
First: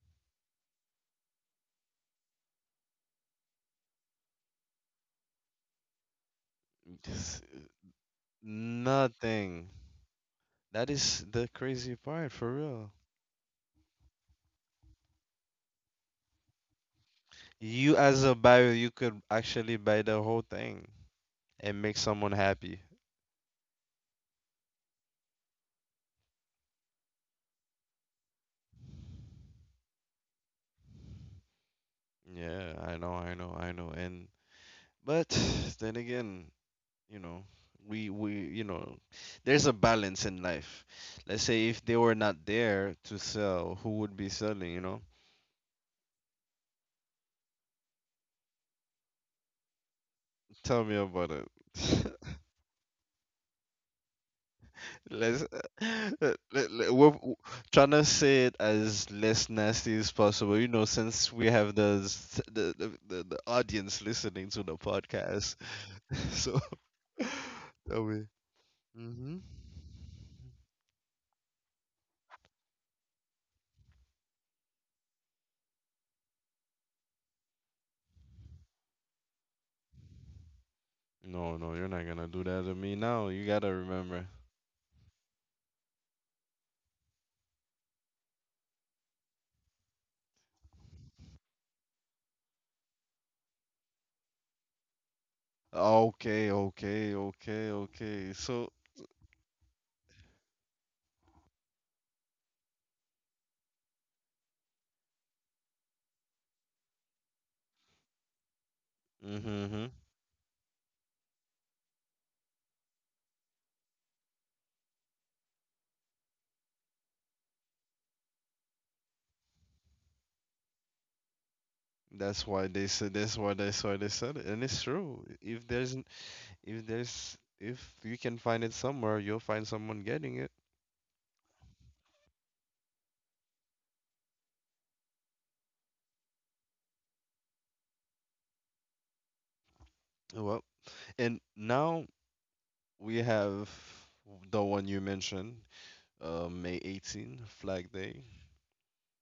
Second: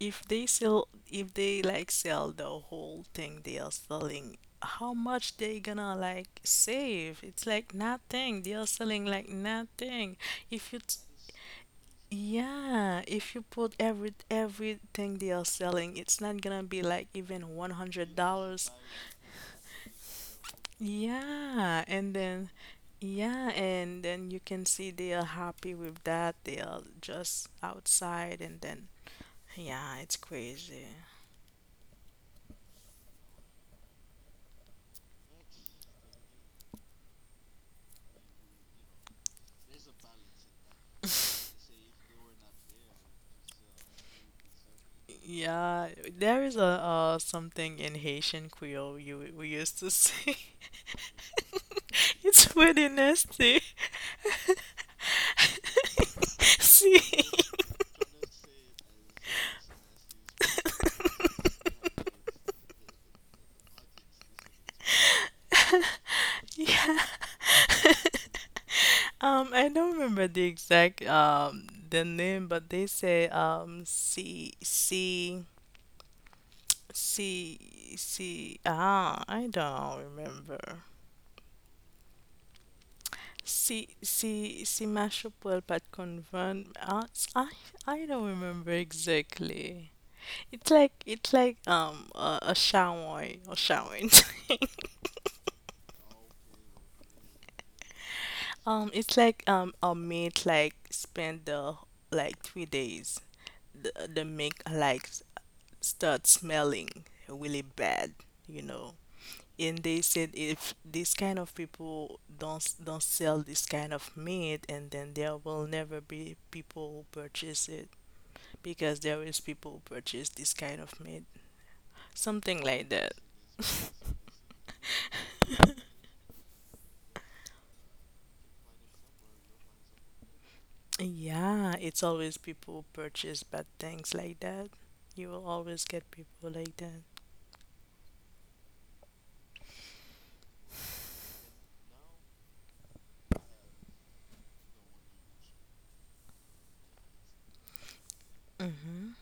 if they sell, if they like sell the whole thing they are selling, how much they gonna like save?
Just
It's like nothing. They are selling like
nothing.
nothing. If you
That
t-
is the crazy part for real.
yeah, if you put everything they are selling, it's not gonna be like even
You as a
$100.
buyer, you could actually buy the whole thing and
Yeah,
make
and
someone
then
happy.
yeah, and then you can see they are happy with that. They are just outside, and then yeah, it's crazy.
Yeah, I know, I know, I know. And But then again, you know we there's a balance in life. Let's say if they were not there to sell, who would be selling?
Yeah, there is a something in Haitian Creole you we used to see.
Tell me about it.
It's pretty nasty.
Let's, let, let,
See,
we're w- trying to say it as less nasty as possible, since we have the the audience listening to the podcast. So,
yeah,
tell me. hmm
I don't remember the exact the name, but they say C C C C. Ah, I don't remember.
no, no, you're not gonna do that to me now. You gotta
C
remember.
C C mashup well pat convent. I I I don't remember exactly. It's like a shower or showering thing.
Okay, okay, okay, okay. So,
It's like a mate like spend the like 3 days. The make like start smelling really bad, you know. And
mm-hmm.
they said if these kind of people don't sell this kind of meat, and then there will never be people who purchase it, because there is people who purchase this kind of meat,
That's
something
why they
like that.
said. That's why they said it, and it's true. If there's, if you can find it somewhere, you'll find someone getting it.
Yeah, it's always people who purchase bad things like that. You will always get people like that.
Well, and now we have the one you mentioned, May 18, Flag Day.
Mm-hmm.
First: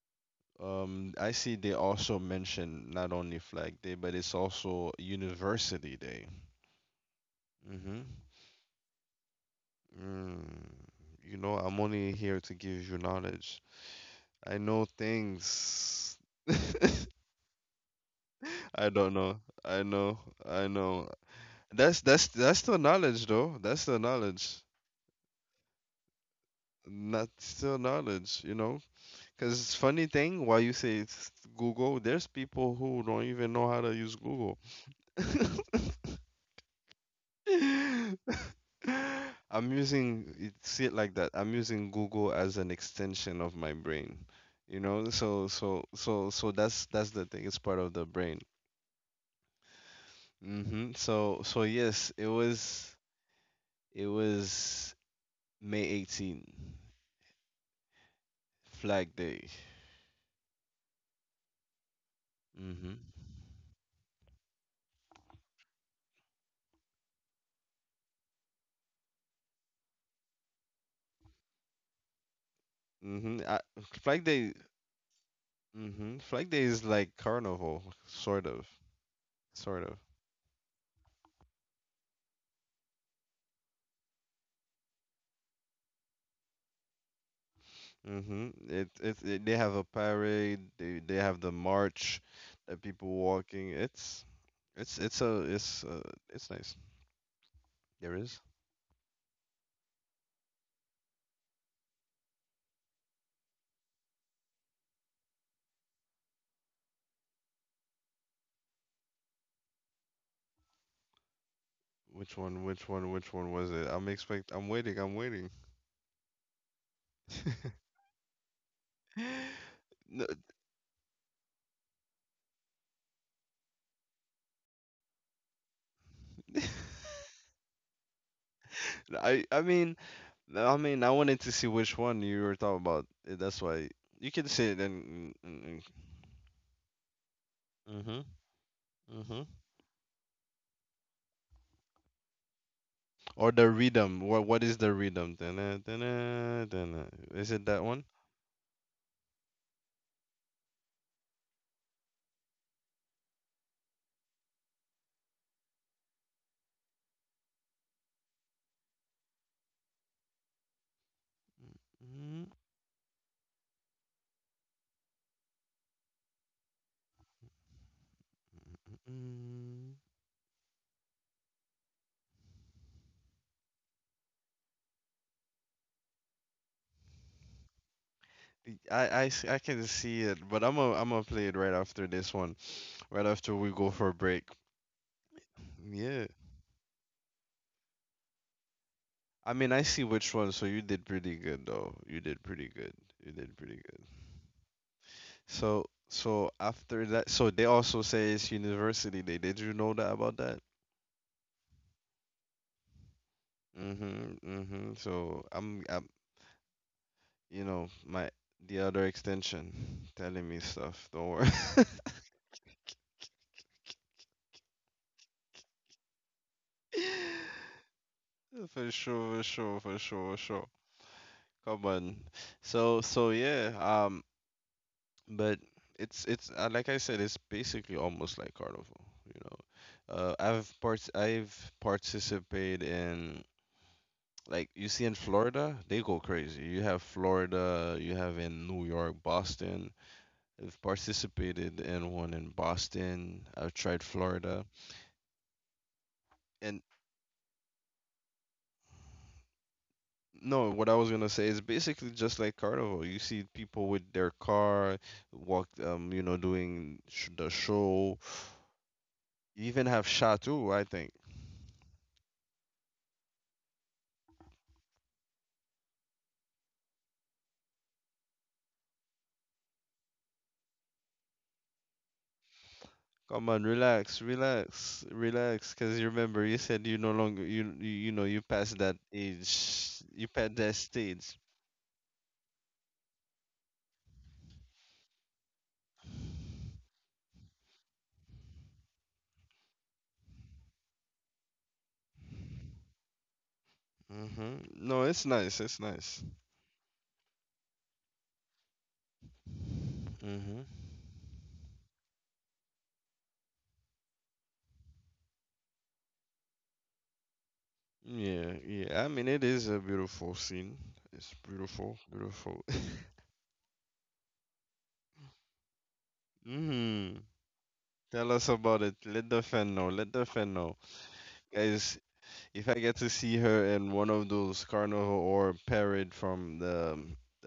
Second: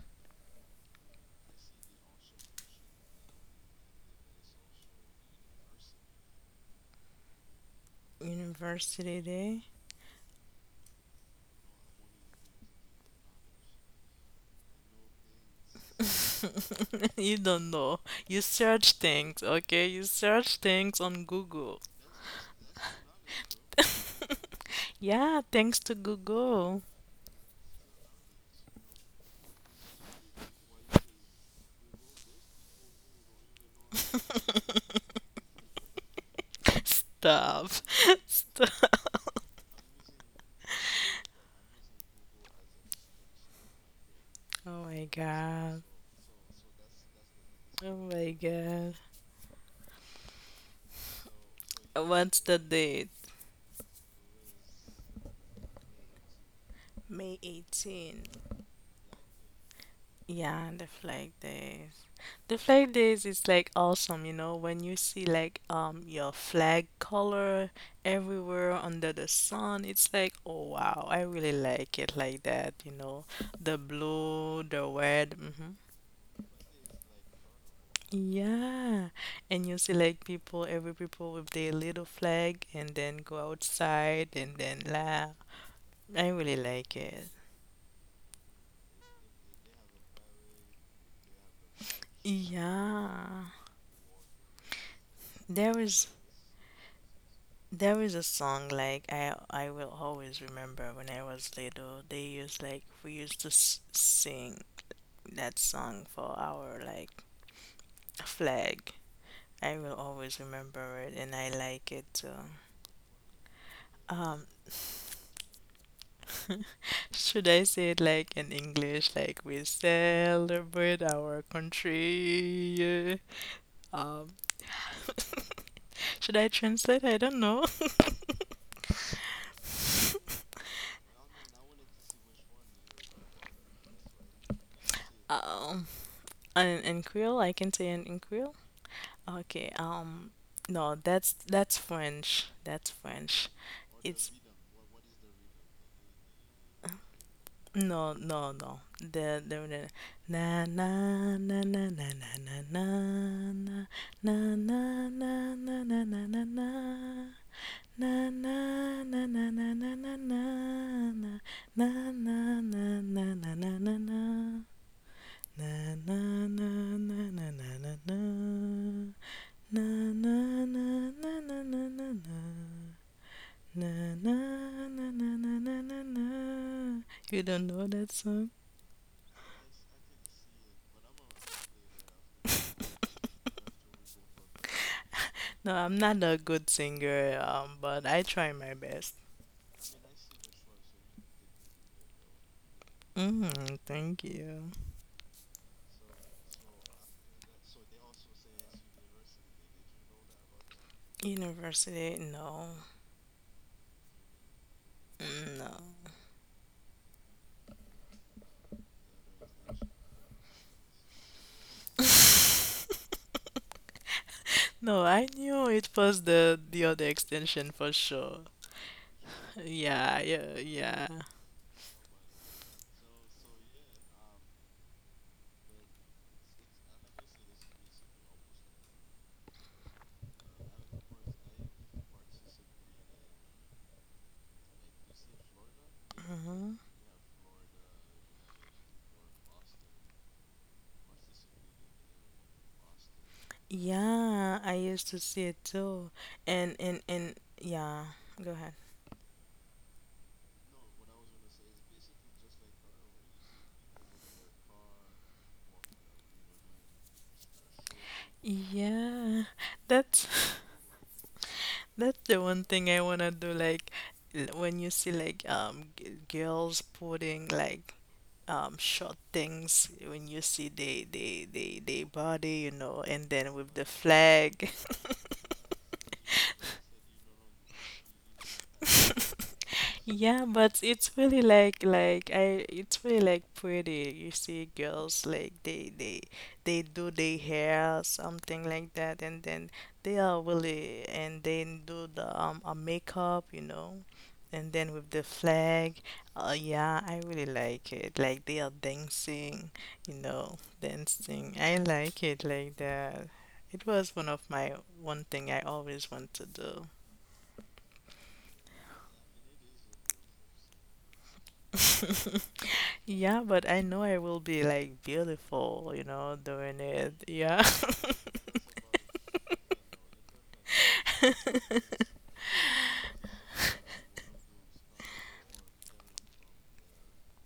I see they also mention not only Flag Day, but it's also University Day. Mm-hmm.
University Day?
Mm, I'm only here to give you knowledge. I know things.
you don't know. You
I
search
don't know.
things,
I
okay? You
know.
search
I
things
know.
on Google.
That's still knowledge though. That's still knowledge.
Yeah, thanks to Google.
Not still knowledge, you know? Because funny thing, while you say it's Google, there's people who don't even know how to use Google.
Stop.
I'm using it, see it like that. I'm using Google as an extension of my brain. You
Oh my
know, so
god.
so so so that's the thing. It's part of
Oh
the
my
brain.
god.
So yes, it
What's the
was
date?
it was May 18,
May 18.
Flag Day.
Yeah, the flag days. The flag
hmm
days is like awesome, you know, when you see like your flag color everywhere under the sun, it's like, oh wow, I really like it like that, you know,
hmm I,
the
Flag Day.
blue, the red. Mhm.
Flag Day is like carnival, sort of,
Yeah, and you
sort
see
of.
like people, every people with their little flag, and then go outside and then laugh. I really like it.
Mhm. They have a parade. They have the march, the people
Yeah,
walking. It's a
there
it's
was
it's nice.
there was
There
a
is.
song like I will always remember when I was little. They used like we used to s sing that song for our like flag. I will always remember it, and I like it too.
Which one? Which one? Which one was it? I'm
Um,
expect. I'm waiting. I'm waiting.
Should I say it like in English, like we
No.
celebrate our country? Yeah. Um, should I translate? I don't know.
I mean no, I mean I wanted to see which one you were talking about. That's why you can say it in.
Um,
in,
in Creole, I can say in
in.
Creole. Okay.
Mhm.
No, that's French. That's French.
Or the
It's
rhythm. What is the rhythm? Dunna, dunna, dunna. Is it that
no,
one?
no, no. Na na na na na na na na na na na na na na na na. Na na na na na na na na na na na
Mm,
na na na na na. Na,
mm.
na, na, na, na, na, na, na. Na, na, na, na, na, na, na, na. Na, na, na, na, na, na, na, na. You don't know that song?
I can see it, but I'm gonna play it right after this one, right after we go for a break.
No, I'm not a
Yeah.
good singer, but I try my best.
I mean, I see which one, so you did pretty good though. You did pretty good. You did
Mm,
pretty good.
thank you.
So after that, so they also say it's University Day. Did you know that about that?
University? No.
Mm-hmm, mm-hmm. So
No.
I'm, I'm my the other extension telling me stuff. Don't worry.
No, I knew it was the other extension for sure.
For sure, for sure, for
Yeah,
sure, for
yeah,
sure.
yeah.
Come on. So, yeah. But it's like I said, it's basically almost like carnival. You know, I've participated in like you see in Florida, they go crazy.
hmm
You have Florida, you have in New York, Boston. I've participated in one in Boston. I've tried
Yeah,
Florida,
I used to see it too. And
and
and and yeah, go ahead.
No, what I was gonna say is basically just like carnival. You see people with their car walk, doing sh the show.
Yeah,
You even have
that's
Chateau, I think.
that's the one thing I wanna do. Like when you see like girls putting like short things, when you see they body, you know, and
Come
then
on,
with the
relax,
flag.
relax, relax. Cause you remember you said you no longer you passed that age, you
Yeah,
passed that
but it's
stage.
really like I it's really like pretty. You see girls like they they do their hair, something like that, and then they are really, and then do the a makeup, you know.
Mm-hmm.
And then
No,
with
it's
the
nice. It's
flag,
nice.
yeah, I really like it. Like they are dancing, you
Mm-hmm.
know, dancing. I like it like that. It was one of my one thing I always want to do.
Yeah, yeah. I mean, it is a beautiful scene. It's beautiful, beautiful.
Yeah, but I know I will be like beautiful, you know, doing it.
Mm-hmm.
Yeah.
Tell us about it. Let the fan know. Let the fan know. Guys, if I get to see her in one of those carnival or parade from the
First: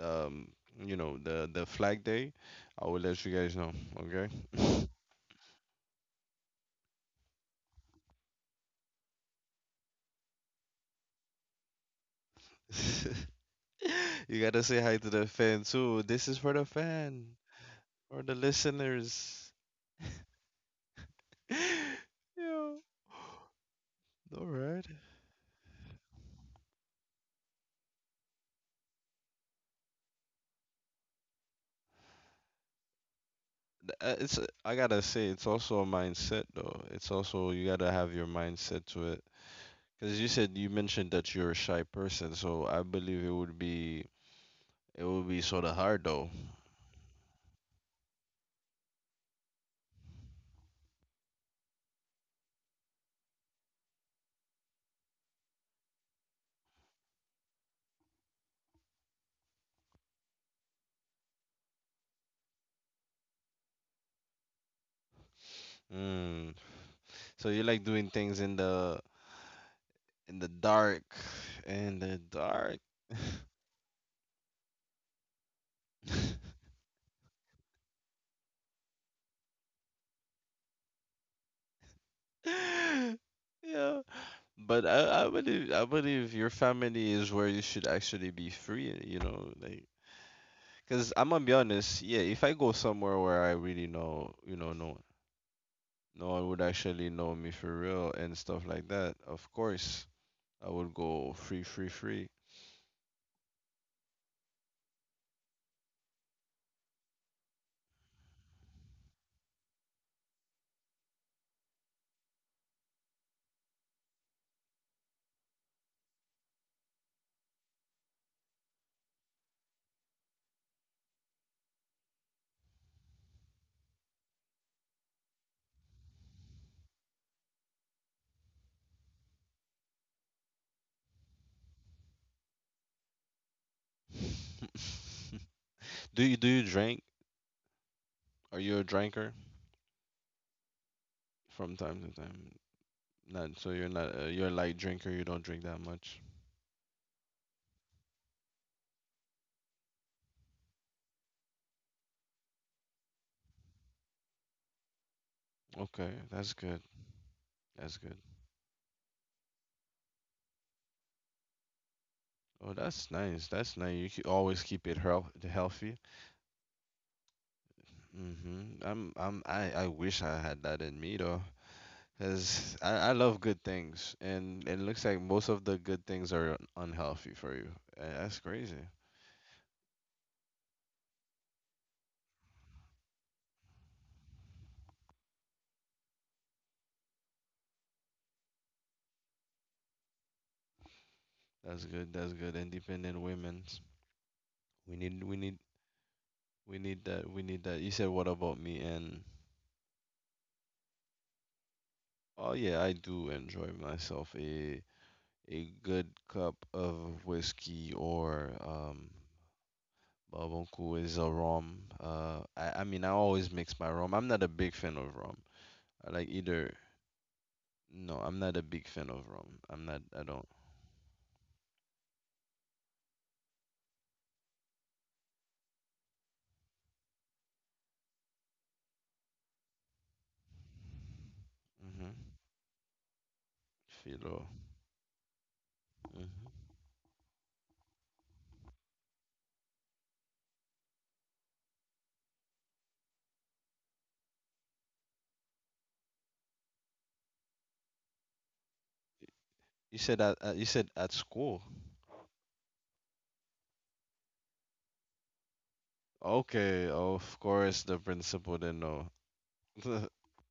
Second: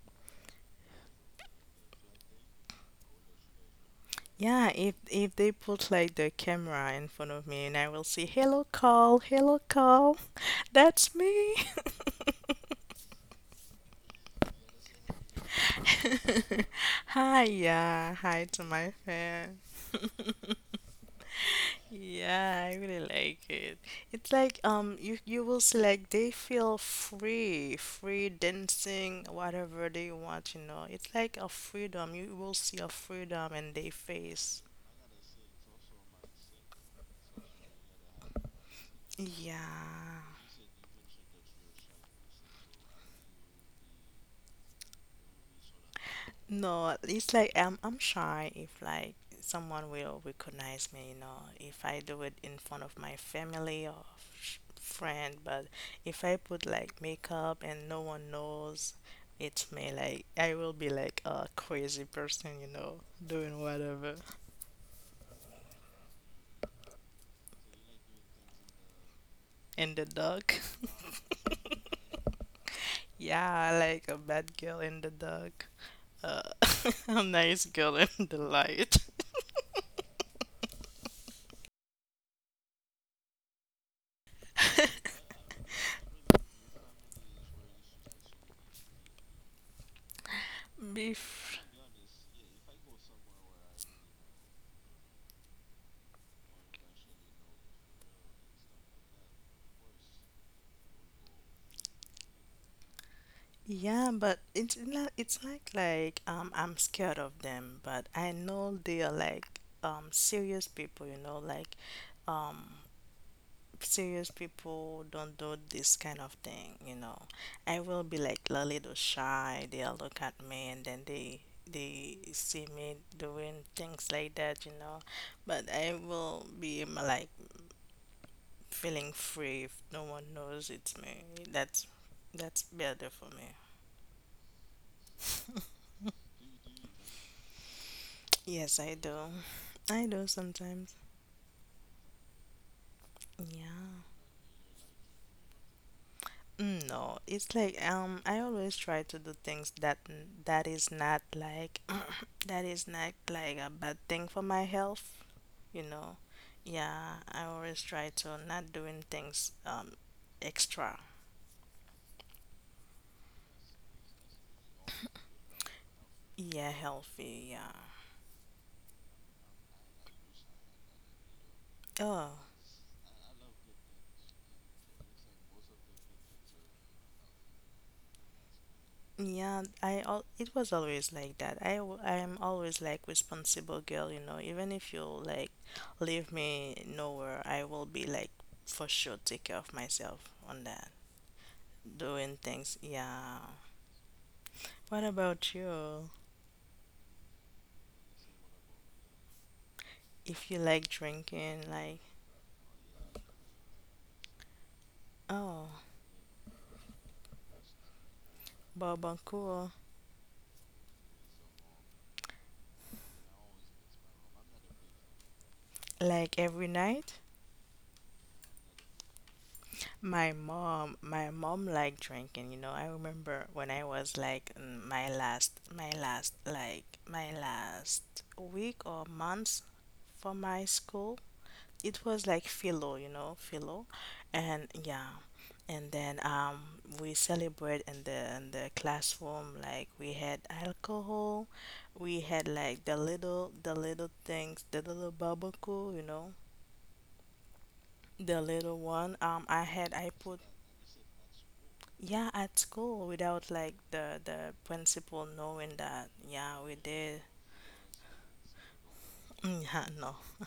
um the flag day, I will let you guys know, okay?
Yeah, if they put like the camera in front of me, and I will say, "Hello, Carl. Hello, Carl. That's me."
You gotta say hi to the fan too. This is for the fan
Hi, yeah.
or the
Hi to my
listeners.
fan. Yeah,
Yeah.
I really like it. It's
All
like
right.
you you will see like they feel free, free dancing, whatever they want, you know. It's like a freedom. You will see a freedom in their
It's
face.
I gotta say, it's also a mindset though. It's also you gotta have your mindset to it. Because
Yeah.
you said you mentioned that you're a shy person, so I believe it would be sort of hard though.
No, it's like I'm shy if like someone will recognize me, you know, if I do it in front of my family or friend, but if I put like makeup and no one knows it's me, like I will be like a crazy person, you know, doing whatever
Mm. So you like doing things in the
in the dark.
dark, in the dark.
Yeah, like a bad girl in the dark. Uh, a nice girl in the light.
Yeah, but I believe your family is where you should actually be free. You know, like
Be.
because I'm gonna be honest. Yeah, if I go somewhere where I really know, no one would actually know me for real and stuff like that. Of course. I would go free, free, free.
Yeah, but it's not like I'm scared of them, but I know they are like serious people, you know, like um serious people don't do this kind of thing, you know. I will be like a little shy, they'll look at me, and then they see me doing things like that, you know. But I will be like feeling free if no one knows it's me. That's that's better for me.
Do you drink? Are
Yes,
you a
I do.
drinker
I do sometimes.
from time to time? Not, so you're
Yeah.
not, you're a light drinker. You don't drink that much.
Mm, no, it's like I always try to do things that is not like that is not like a bad thing for my health, you
Okay,
know.
that's good.
Yeah, I always
That's
try
good.
to not doing things extra.
Oh, that's nice. That's nice. You always keep it healthy.
Yeah, healthy, yeah.
I wish I had that in me though,
Oh,
cause I love good things, and it looks like most of the good things are unhealthy for you. That's crazy.
yeah, I al it was always like that. I'm always like responsible girl, you know. Even if you like leave me nowhere, I will be like for sure take care of myself on that.
That's good.
Doing
That's good.
things,
Independent
yeah.
women. We
What
need we
about
need
you?
we need that, we need that. You said what about me? And
If you like drinking, like
Oh yeah, I do enjoy myself a
oh,
a good cup of whiskey or
bourbon cool,
babonku is a rum. I mean I always mix my rum. I'm not a big fan of rum. I like
like every
either.
night?
No, I'm not a big fan of rum. I'm not. I don't.
My mom liked drinking, you know. I remember when I was like in my last, like my last week or months for my school. It
Mhm.
was like philo, you know, philo,
Philo.
and yeah, and then
Mhm.
we celebrate in the classroom. Like we had alcohol, we had like the little things, the little barbecue, you know the little one, I had
You
I
said
put
at you said at school.
yeah at school without like the principal knowing that yeah we
Okay,
did.
of course the principal didn't know.
Yeah,
hmm
no.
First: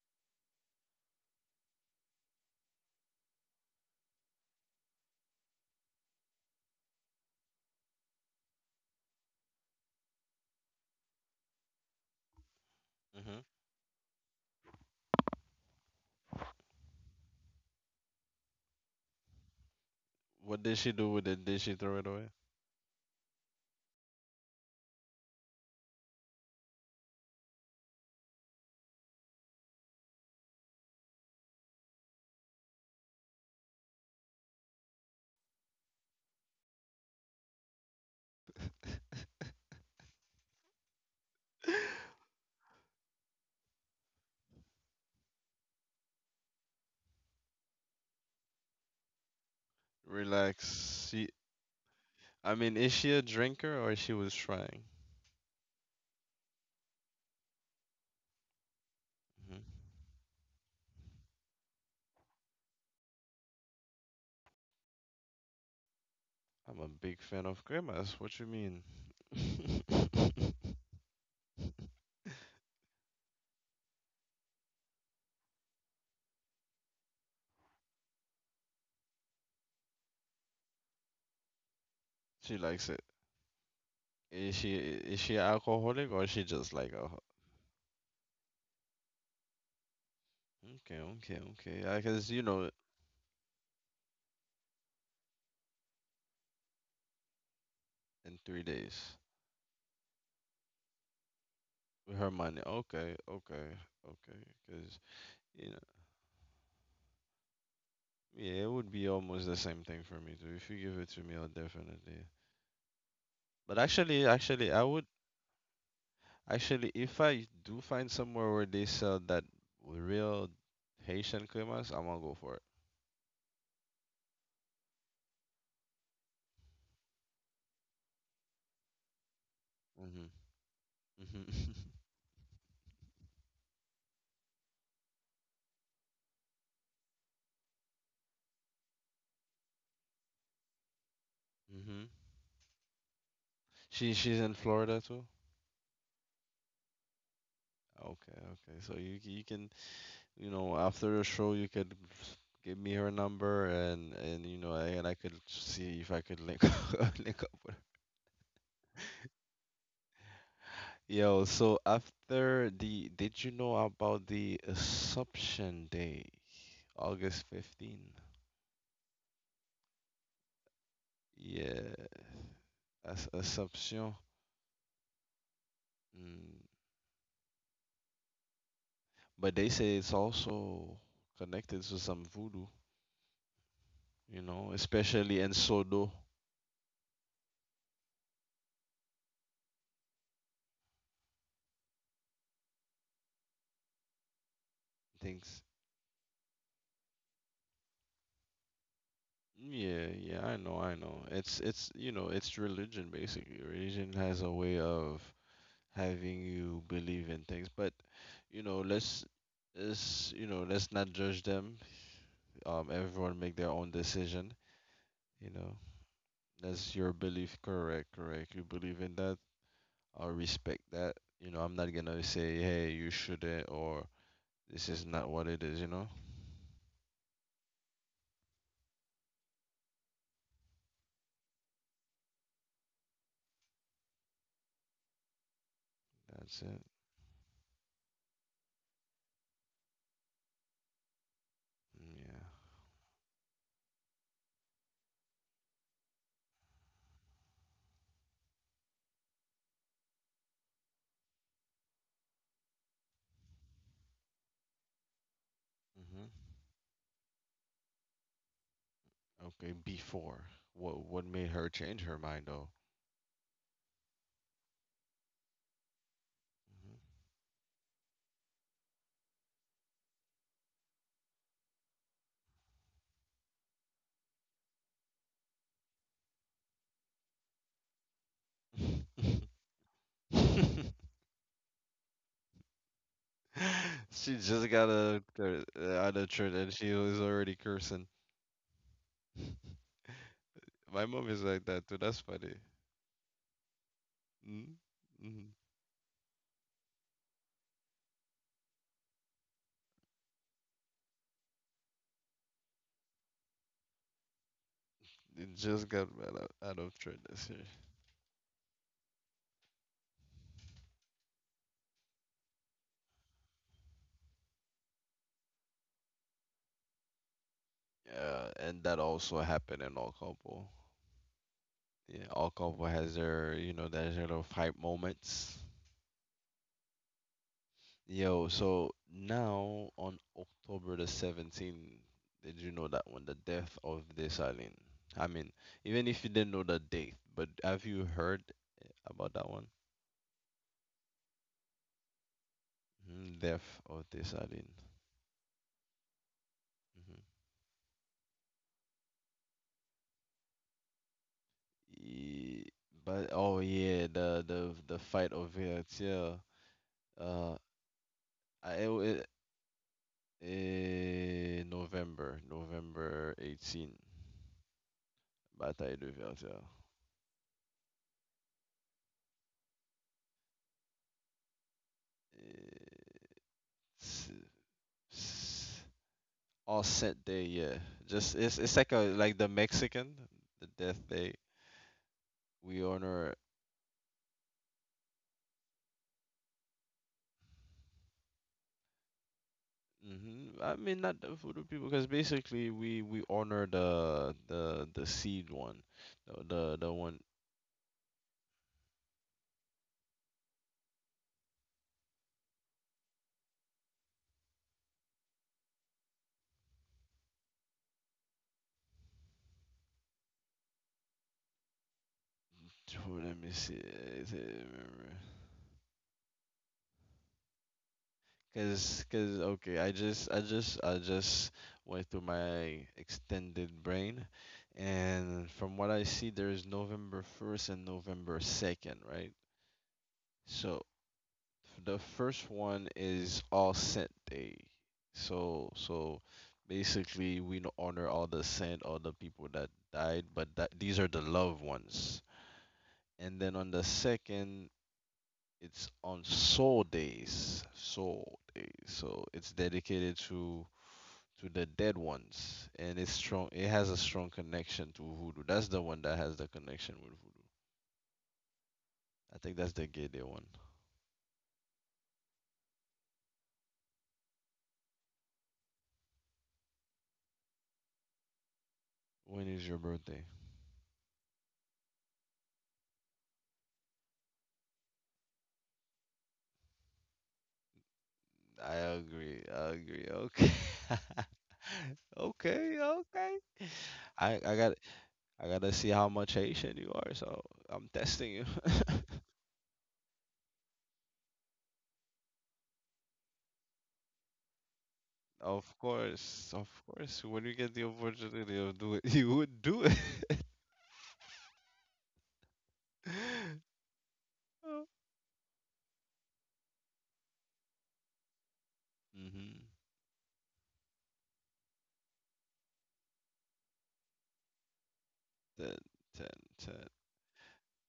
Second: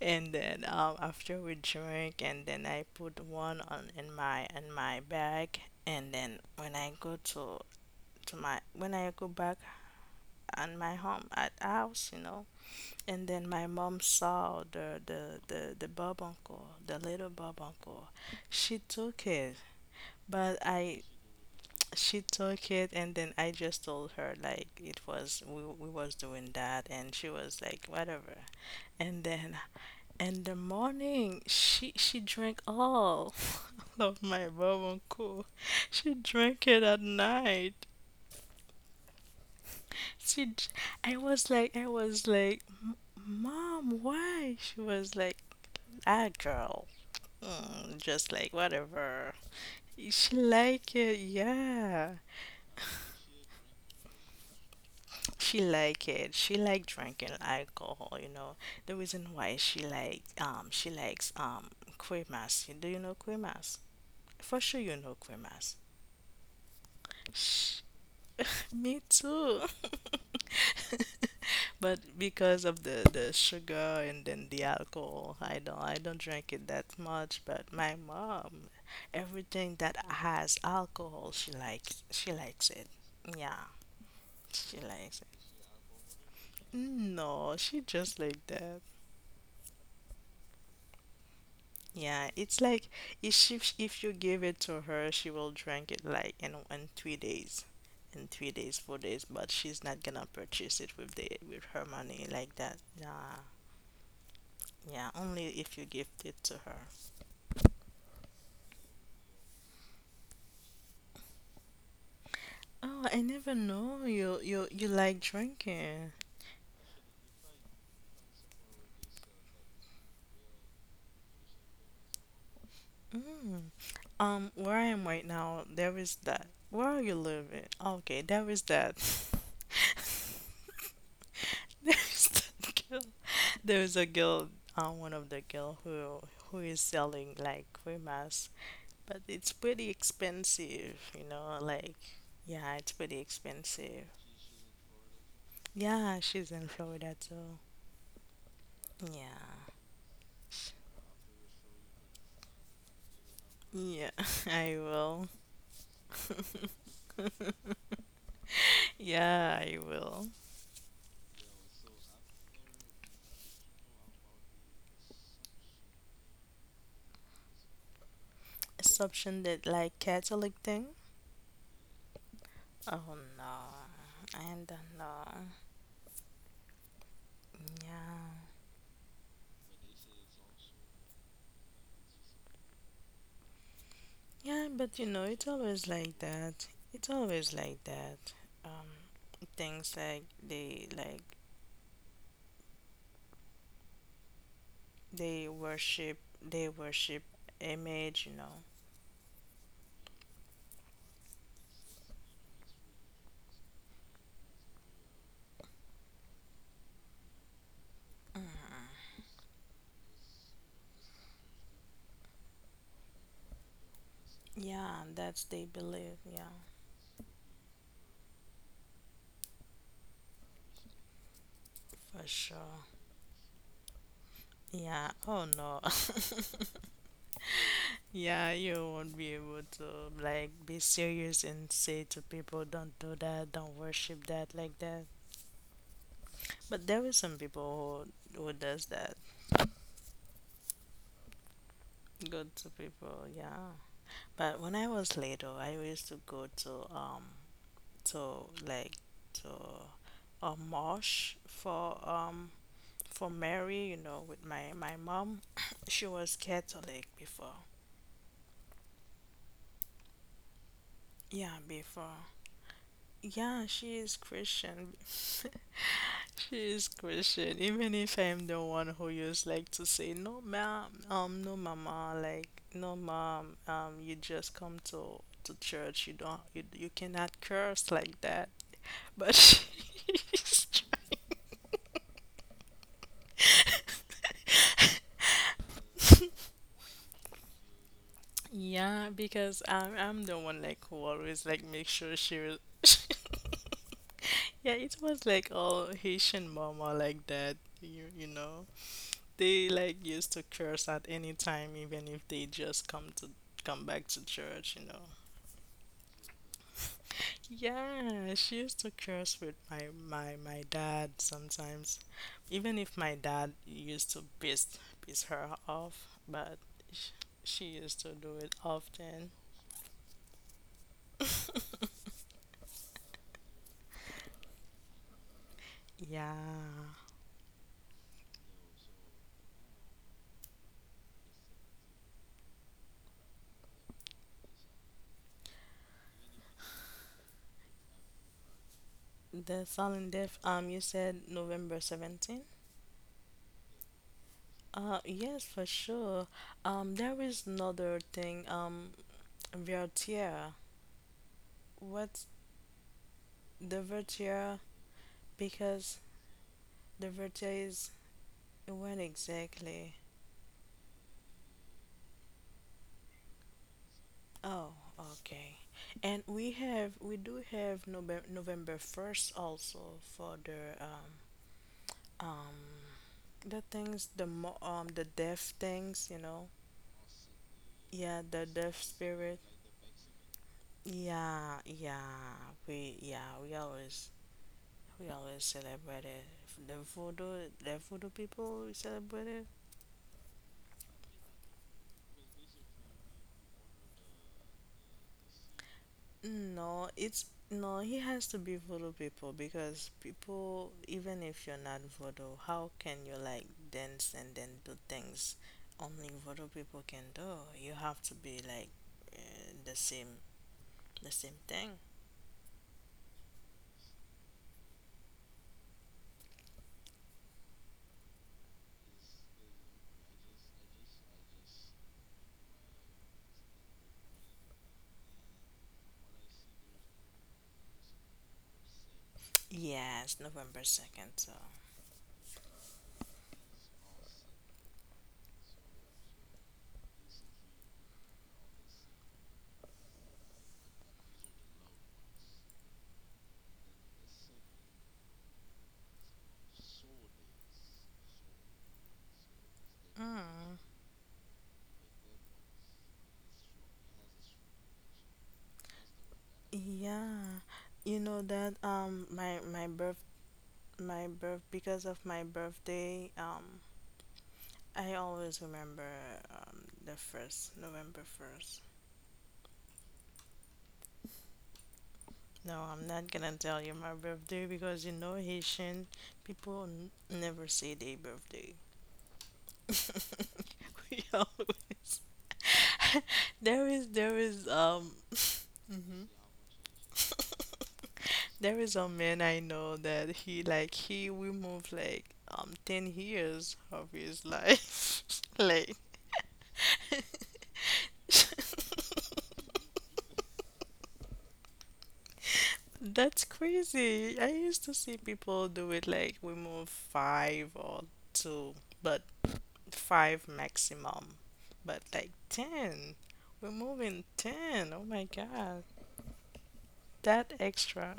And then after we drank and then I put one on in my bag and then when I go to my when I go back on my home at house, you know. And then my mom saw the bob uncle, the little bob uncle. She took it. But
What did she
I,
do with it? Did she throw it
she
away?
took it, and then I just told her like it was we was doing that, and she was like whatever. And then in the morning, she drank all of my bourbon cool. She drank it at night. She, j- I was like, "M- Mom, why?" She was like, ah, girl, just like whatever. She like
Relax.
it,
She,
yeah.
I mean, is she a drinker or she was trying?
She like it. She like drinking alcohol, you know. The reason why
hmm
she likes cremas. Do you know cremas? For sure you know cremas.
I'm a big fan of
Sh-
cremas. What you mean?
Me too. But because of the sugar and then the alcohol, I don't drink it that much, but my mom, everything that has alcohol, she
She
likes it.
likes it.
Yeah,
Is she
she
is
likes it.
she alcoholic or she just like alcohol?
No, she just like that.
Okay, okay, okay. I
Yeah,
guess,
it's like if she, if you give it to her, she will drink it like in 3 days, in
in
three
three
days, four
days
days. But she's not gonna purchase it with the with her
with
money
her
like
money.
that.
Okay,
Yeah,
okay, okay. Because,
yeah. Only
you
if
know,
you gift it to her.
yeah, it would be almost the same thing for me too. If you give it to me, I'll definitely.
Oh, I never
But
know
actually,
you you
actually, I
you
would
like drinking.
actually if I do find somewhere where they sell that real Haitian cremas, I'm gonna go for it.
Mm. Where I am right now, there is that. Where are you living? Okay, there is that.
Mhm. Mhm.
There's that girl. There's a girl, one of the girl who is selling like free masks, but it's pretty expensive, you know. Like,
Mhm.
yeah, it's pretty expensive.
She's in Florida too.
Yeah, she's in Florida too.
Okay, okay. So you you can
Yeah,
after the show you could give me her number
yeah,
and
I
and I
will.
could see if I could link link up.
Yeah, I will.
Yo, so after the did you know about the Assumption Day, August 15?
Assumption that like Catholic thing.
Yeah.
Oh
As
no,
Assumption.
I don't know.
Mm.
Yeah.
But they say it's also connected to some voodoo,
Yeah, but you know,
especially
it's
in
always
Sodo
like that. It's always like that. Um, things like they like they
things.
worship they worship image, you know.
Yeah, yeah, I know, I know. It's religion basically. Religion has a way of having you believe in things, but let's is let's not judge them. Everyone make their own decision.
Yeah, that's
You
they
know,
believe. Yeah,
that's your belief. Correct, correct. You believe in that. I will respect that. You know, I'm not
for
gonna say,
sure.
hey, you shouldn't, or this is
Yeah.
not
Oh
what it
no.
is. You know,
Yeah, you won't be able to like be serious and say to people, "Don't do that. Don't worship that like that."
that's
But
it.
there is some people who does that.
Mm,
Good to people. Yeah. But when I was little, I used to go to to like to a marsh for Mary, you know, with my mom. She
yeah.
was Catholic before.
Okay. Before, what
Yeah,
made her change
before.
her mind though?
Yeah, she is Christian. She is Christian, even if I'm the one who used like to say, "No, ma no, mama, like, no, mom, you just come to church. You don't, you cannot curse like that." But
Mhm.
she's trying.
she just got out of church and she was already cursing.
Yeah, because I'm I'm the one like who
My
always
mom
like
is
make
like that
sure
too.
she
That's
was.
funny.
Yeah, it was
Mm-hmm.
like
Mm-hmm.
all Haitian mama like that. You know they like used to curse at any time, even if they just come to come back to church, you know.
It just got right out of church this year.
Yeah, she used to curse with my, my dad sometimes. Even if my dad used to piss her off, but sh- she used to do it
Yeah, and that
often.
also happened in our couple. Yeah, all couple has their, their little fight moments.
Yeah.
Yo, so now on October the 17th, did you know that one, the death of Dessalines? I mean, even if you didn't know the date, but have you heard about that
The
one?
silent death, you said November 17th?
Mhm. Death of Dessalines.
Yes, for sure. There
Hmm.
is another thing, Vertier. What's
Ye- But oh
the
yeah, the
Vertier?
the the fight of
Because
Vertier.
the
Uh,
Vertier is
I it,
when
wa-
exactly?
eh, November, November 18.
Oh, okay.
Batay
And we
2.0.
have we do have November 1st also for the um the things the
It's,
mo- the deaf
it's
things, you know.
all scent day, yeah.
Yeah,
Just
the
it's
deaf
like a
spirit.
like the Mexican, the death day.
yeah yeah
We
we yeah
honor.
we always we always celebrate it, the voodoo people we celebrate it.
Hmm. I mean, not the voodoo people, because basically we honor the seed one,
No,
the
it's
one.
no, he has to be voodoo people because people, even if you're not voodoo, how can you like dance and then do things only voodoo people can do? You have to be like uh, the same, the same thing.
Let me see. is it- okay, I just went through my extended brain, and from what I see, there is November 1st and November 2nd, right?
Yes, November
So
2nd, so.
the first one is All Saint Day. So basically, honor all the saint, all the people that died, but that these are the loved ones. And then on the second, it's on Soul Days, Soul Days. So it's dedicated
Mm.
to the dead ones, and it's strong. It has a strong connection to voodoo. That's the one that has the connection with
Yeah,
voodoo.
you know that my
I think
my
that's the
birth
gay day one.
my birth because of my birthday, I always remember the first November 1st.
When is your birthday?
No, I'm not gonna tell you my birthday because you know Haitian people n- never say their birthday.
I agree. I agree. Okay.
We always
Okay. Okay.
there is
I got, I gotta see
mhm.
how much Haitian you are. So I'm testing you.
There is a man I know that he removed like 10 years of his life.
Of
Like
course, of course. When you get the opportunity of do it, you would do it.
that's crazy. I used to see people do it like remove five or two, but
Mm-hmm.
five maximum, but like 10. We're moving 10. Oh my god.
Ten, ten, ten.
That extra.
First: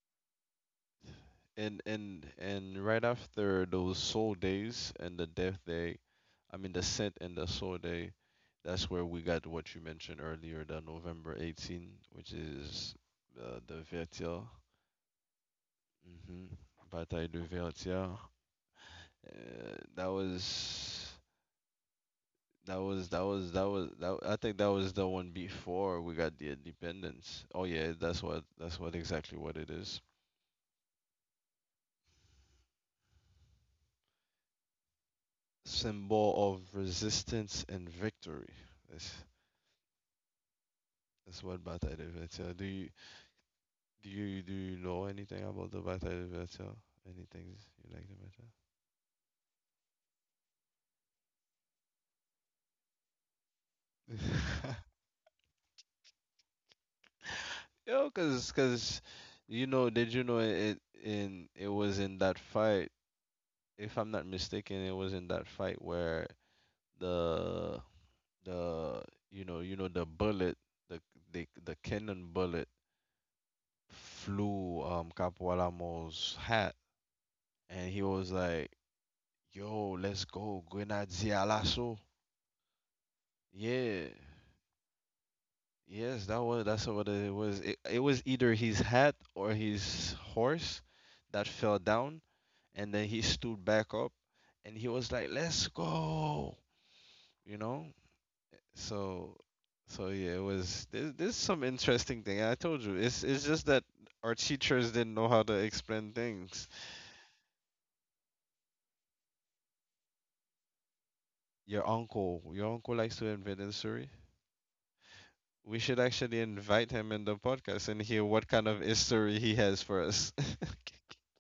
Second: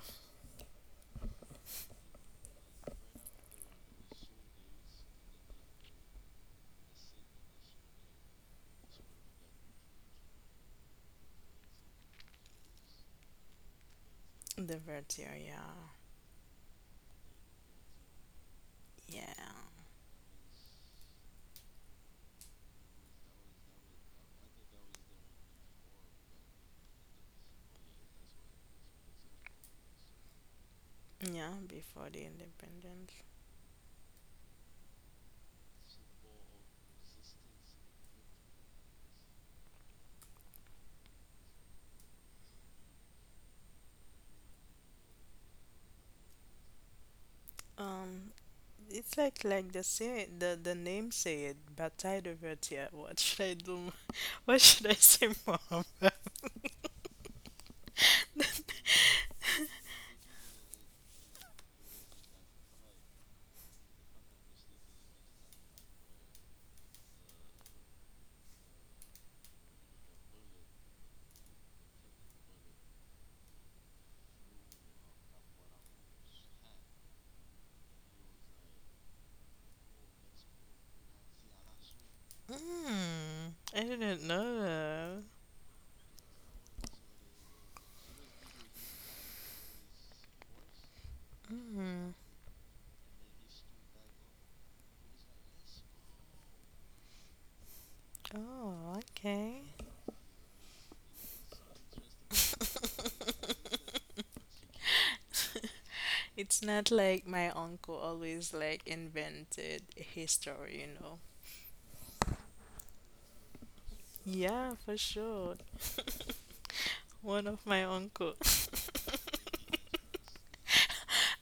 And right after those soul days and the death day, I mean the scent and the soul day, that's where we got what you mentioned earlier, the November 18, which is the Vertier.
The vertigo, yeah.
Hmm. Bataille de Vertier.
Yeah.
That was that was that was that was that I think that was the one before we got the independence. Oh yeah, that's what exactly what it is.
Yeah, before the independence.
Symbol of resistance and victory. Yes. That's what Bata de Vetia. Do you know anything about the Bata de Vetia? Anything you like to
Um,
mention?
it's like the say the name say it, Bataille de Vertier. What should I do? What should I say, mom?
Yo, cause you know, did you know it, in it was in that fight, if I'm not mistaken, it was in that fight where the the you know, the bullet, the the cannon bullet flew Capoalamo's hat, and he was like, "Yo, let's go, Grenadier Lasso."
Mm, I
Yeah.
didn't know that.
Yes, that was, that's what it was. It was either his hat or his horse that fell
Mm.
down, and then he stood back up, and he was like, "Let's go," you know.
Oh,
So,
okay.
so yeah, it was. There's some interesting thing. I told you, it's just that our teachers didn't know how to explain
It's
things.
not like my uncle always like invented history, you know.
Your uncle likes to invent history.
Yeah, for sure.
We should actually invite him in the
One of my
podcast and hear
uncle.
what kind of history he has for us.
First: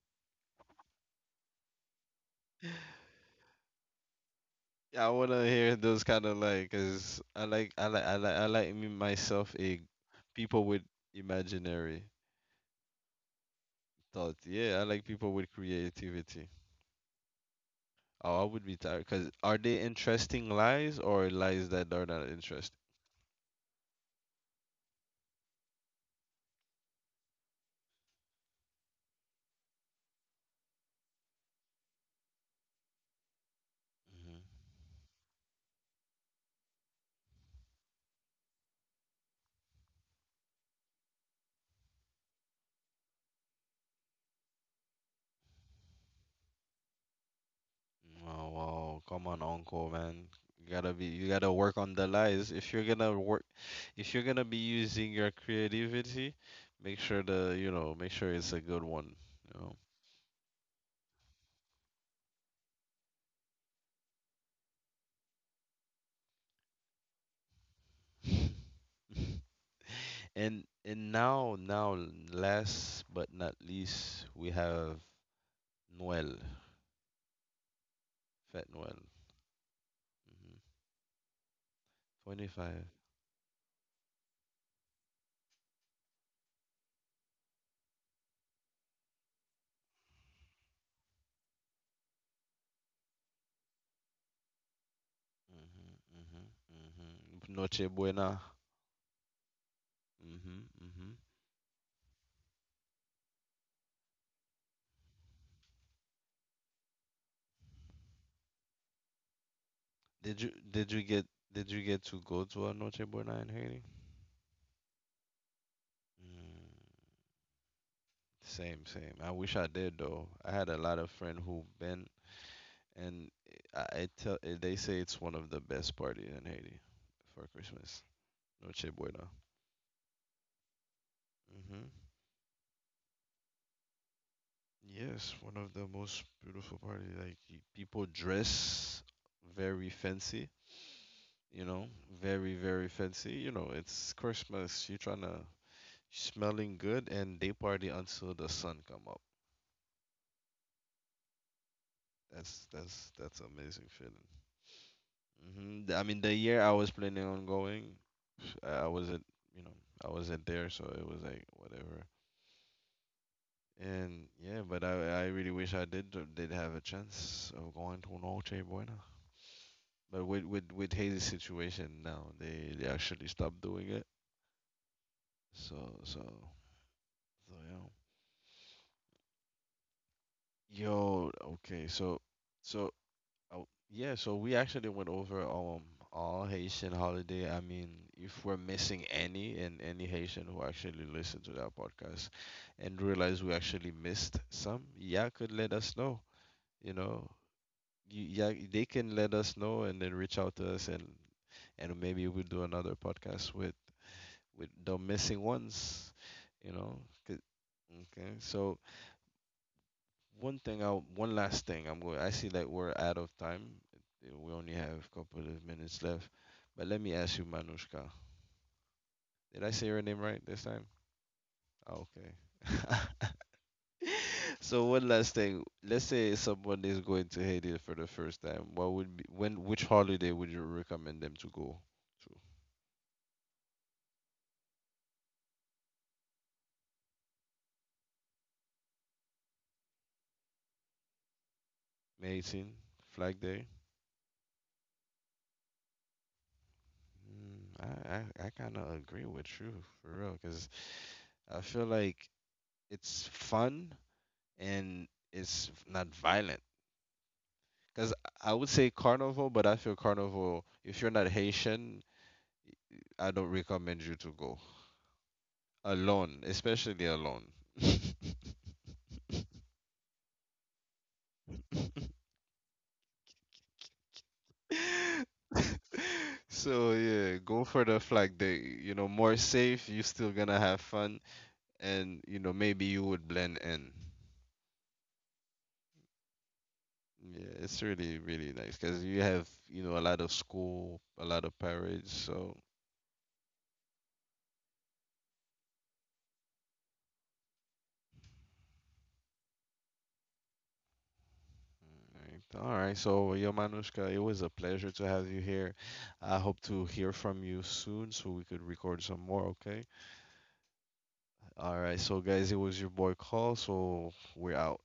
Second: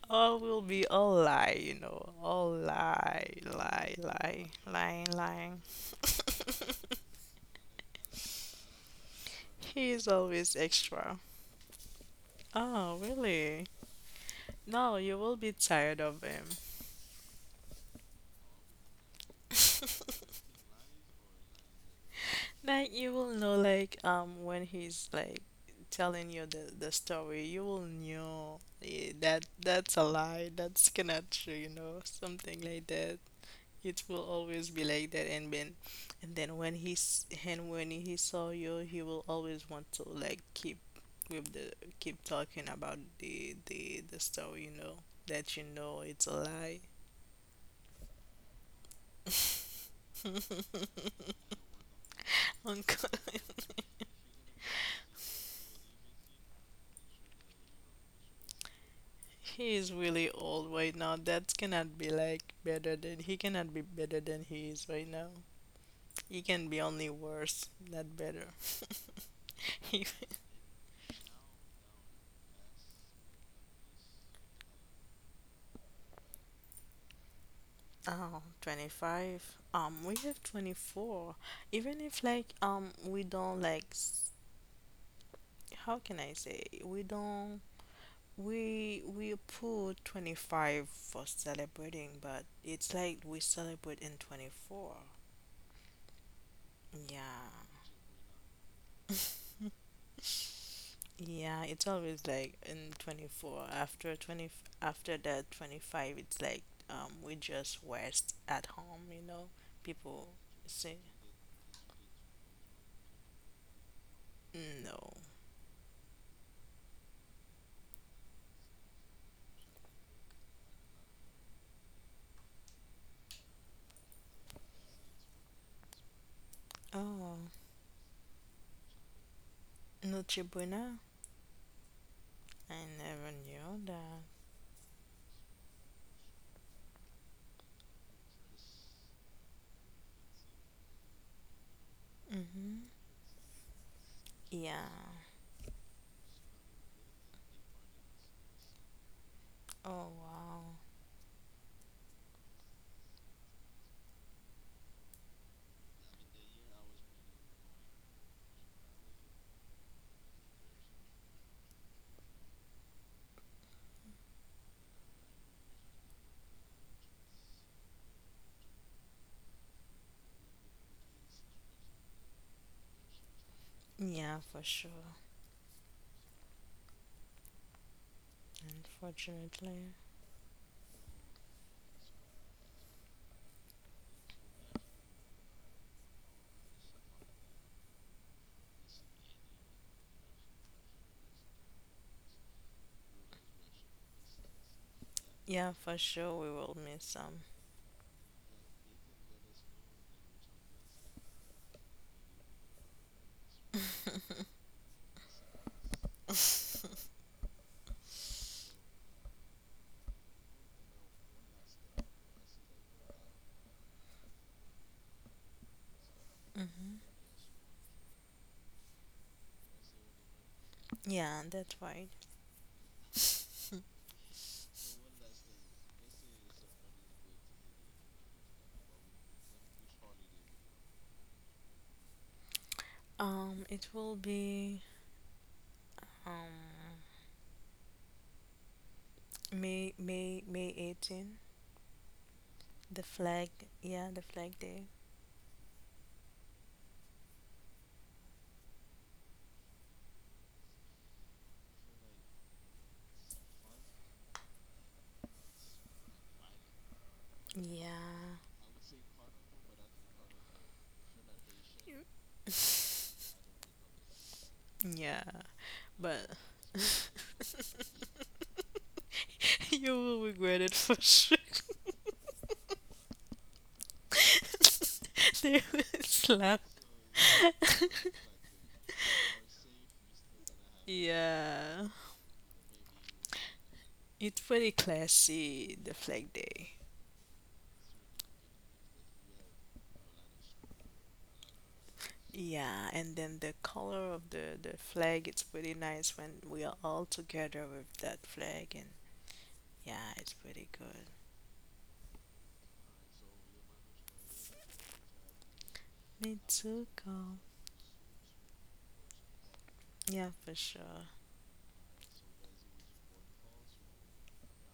All will be all lie, you know. All lie, lie, lie, lying,
Yeah, I wanna
lying.
hear those kind of, like, cause I like I like I like I like me myself a
He is always
people with
extra.
imaginary
Oh, really?
thought. Yeah, I
No,
like
you
people
will
with
be tired of him.
creativity. Oh, I would be tired. Cause are they interesting lies or lies that are not interesting?
Like you will know, like when he's like telling you the story, you will know eh, that that's a lie. That's cannot true. You know, something like that. It will
Hmm.
always be like that. And then when he's and when he saw you, he will always want to like keep with the keep talking about the story. You know that you know it's a lie.
Oh, wow, come on, uncle, man. You gotta work on the lies. If you're gonna
Uncle.
work, if you're gonna be using your creativity, make sure the you know make sure it's a good one. You know.
He is really old right now. That cannot be like better than he cannot be better than he is right now. He can be only worse, not better. Even-
And now, last but not least, we have Noel,
oh,
Fat Noel.
25. We have
Hmm.
24. Even if like
25.
we don't like s- how can I say? We don't we put 25 for celebrating, but it's like we celebrate in 24.
Mm-hmm, mm-hmm, mm-hmm. Noche
Yeah.
Buena. Mm-hmm, mm-hmm.
Yeah, it's always like in 24 after 20 after that 25 it's like we just rest at home, you know.
Did
People
you did you
say
get did you get to go to a Noche Buena in Haiti?
no.
Mm, same, same. I wish I did though. I had a lot of friends who been, and I tell they say it's one of the best parties in Haiti for
Oh,
Christmas. Noche Buena.
Noche Buena?
Mm-hmm.
I never knew that.
Yes, one of the most beautiful party. Like people dress very fancy, you know, very very
Mhm.
fancy. You know, it's Christmas. You're
Yeah.
trying to smelling good, and they party until the sun come up.
Oh, wow.
That's amazing feeling. Hmm. I mean, the year I was planning on going, I wasn't, you know, I wasn't there, so it was like whatever. And yeah, but I really wish I did have a chance of going to Noche Buena. But with Haiti's situation now, they actually stopped doing it.
Yeah, for sure.
So, so, so yeah.
Unfortunately.
Yo, okay. So, so, uh, yeah. So we actually went over all Haitian holiday. I mean, if we're missing any, and any Haitian who actually listened to that podcast and realize we actually missed some, yeah, could let
Yeah,
us
for
know.
sure we will
You
miss
know,
some.
yeah, they can let us know and then reach out to us, and maybe we'll do another podcast with the missing ones, you know. 'Cause- Okay, so one thing, I one last thing, I'm going. I see that we're out of time. We only have a couple of minutes left, but let me ask you, Manushka. Did I say your name right this time?
Yeah, that's
Oh, okay.
right.
So one last thing. Let's say someone is going to Haiti for the first time. What would be when? Which holiday would you recommend them to go to?
It will be um May 18,
May 18,
the
Flag
flag.
Day.
Yeah, the flag day.
Mm, I kind of agree with you for real, because I feel like it's fun and it's not violent. Because
Yeah.
I would say carnival, but I feel carnival, if you're not Haitian,
You-
I don't recommend you to go
Yeah, but
alone, especially alone.
you will regret it for sure. They will slap.
So yeah, go for the flag day. You know, more safe, you still gonna have fun,
Yeah.
and you know, maybe you would blend in.
It's pretty classy, the flag day.
Yeah, it's really, really nice because you have, you know, a lot of school, a lot of parents. So, all
Yeah, and then the color of the flag, it's pretty nice when we are all together with that flag, and yeah, it's pretty good.
right. All right. So, yo, Manushka, it was a pleasure to have you here. I
Me
hope to
too,
hear from
Cole.
you soon so we could record some more, okay?
Yeah, for sure.
All right. So, guys, it was your boy Call. So, we're out.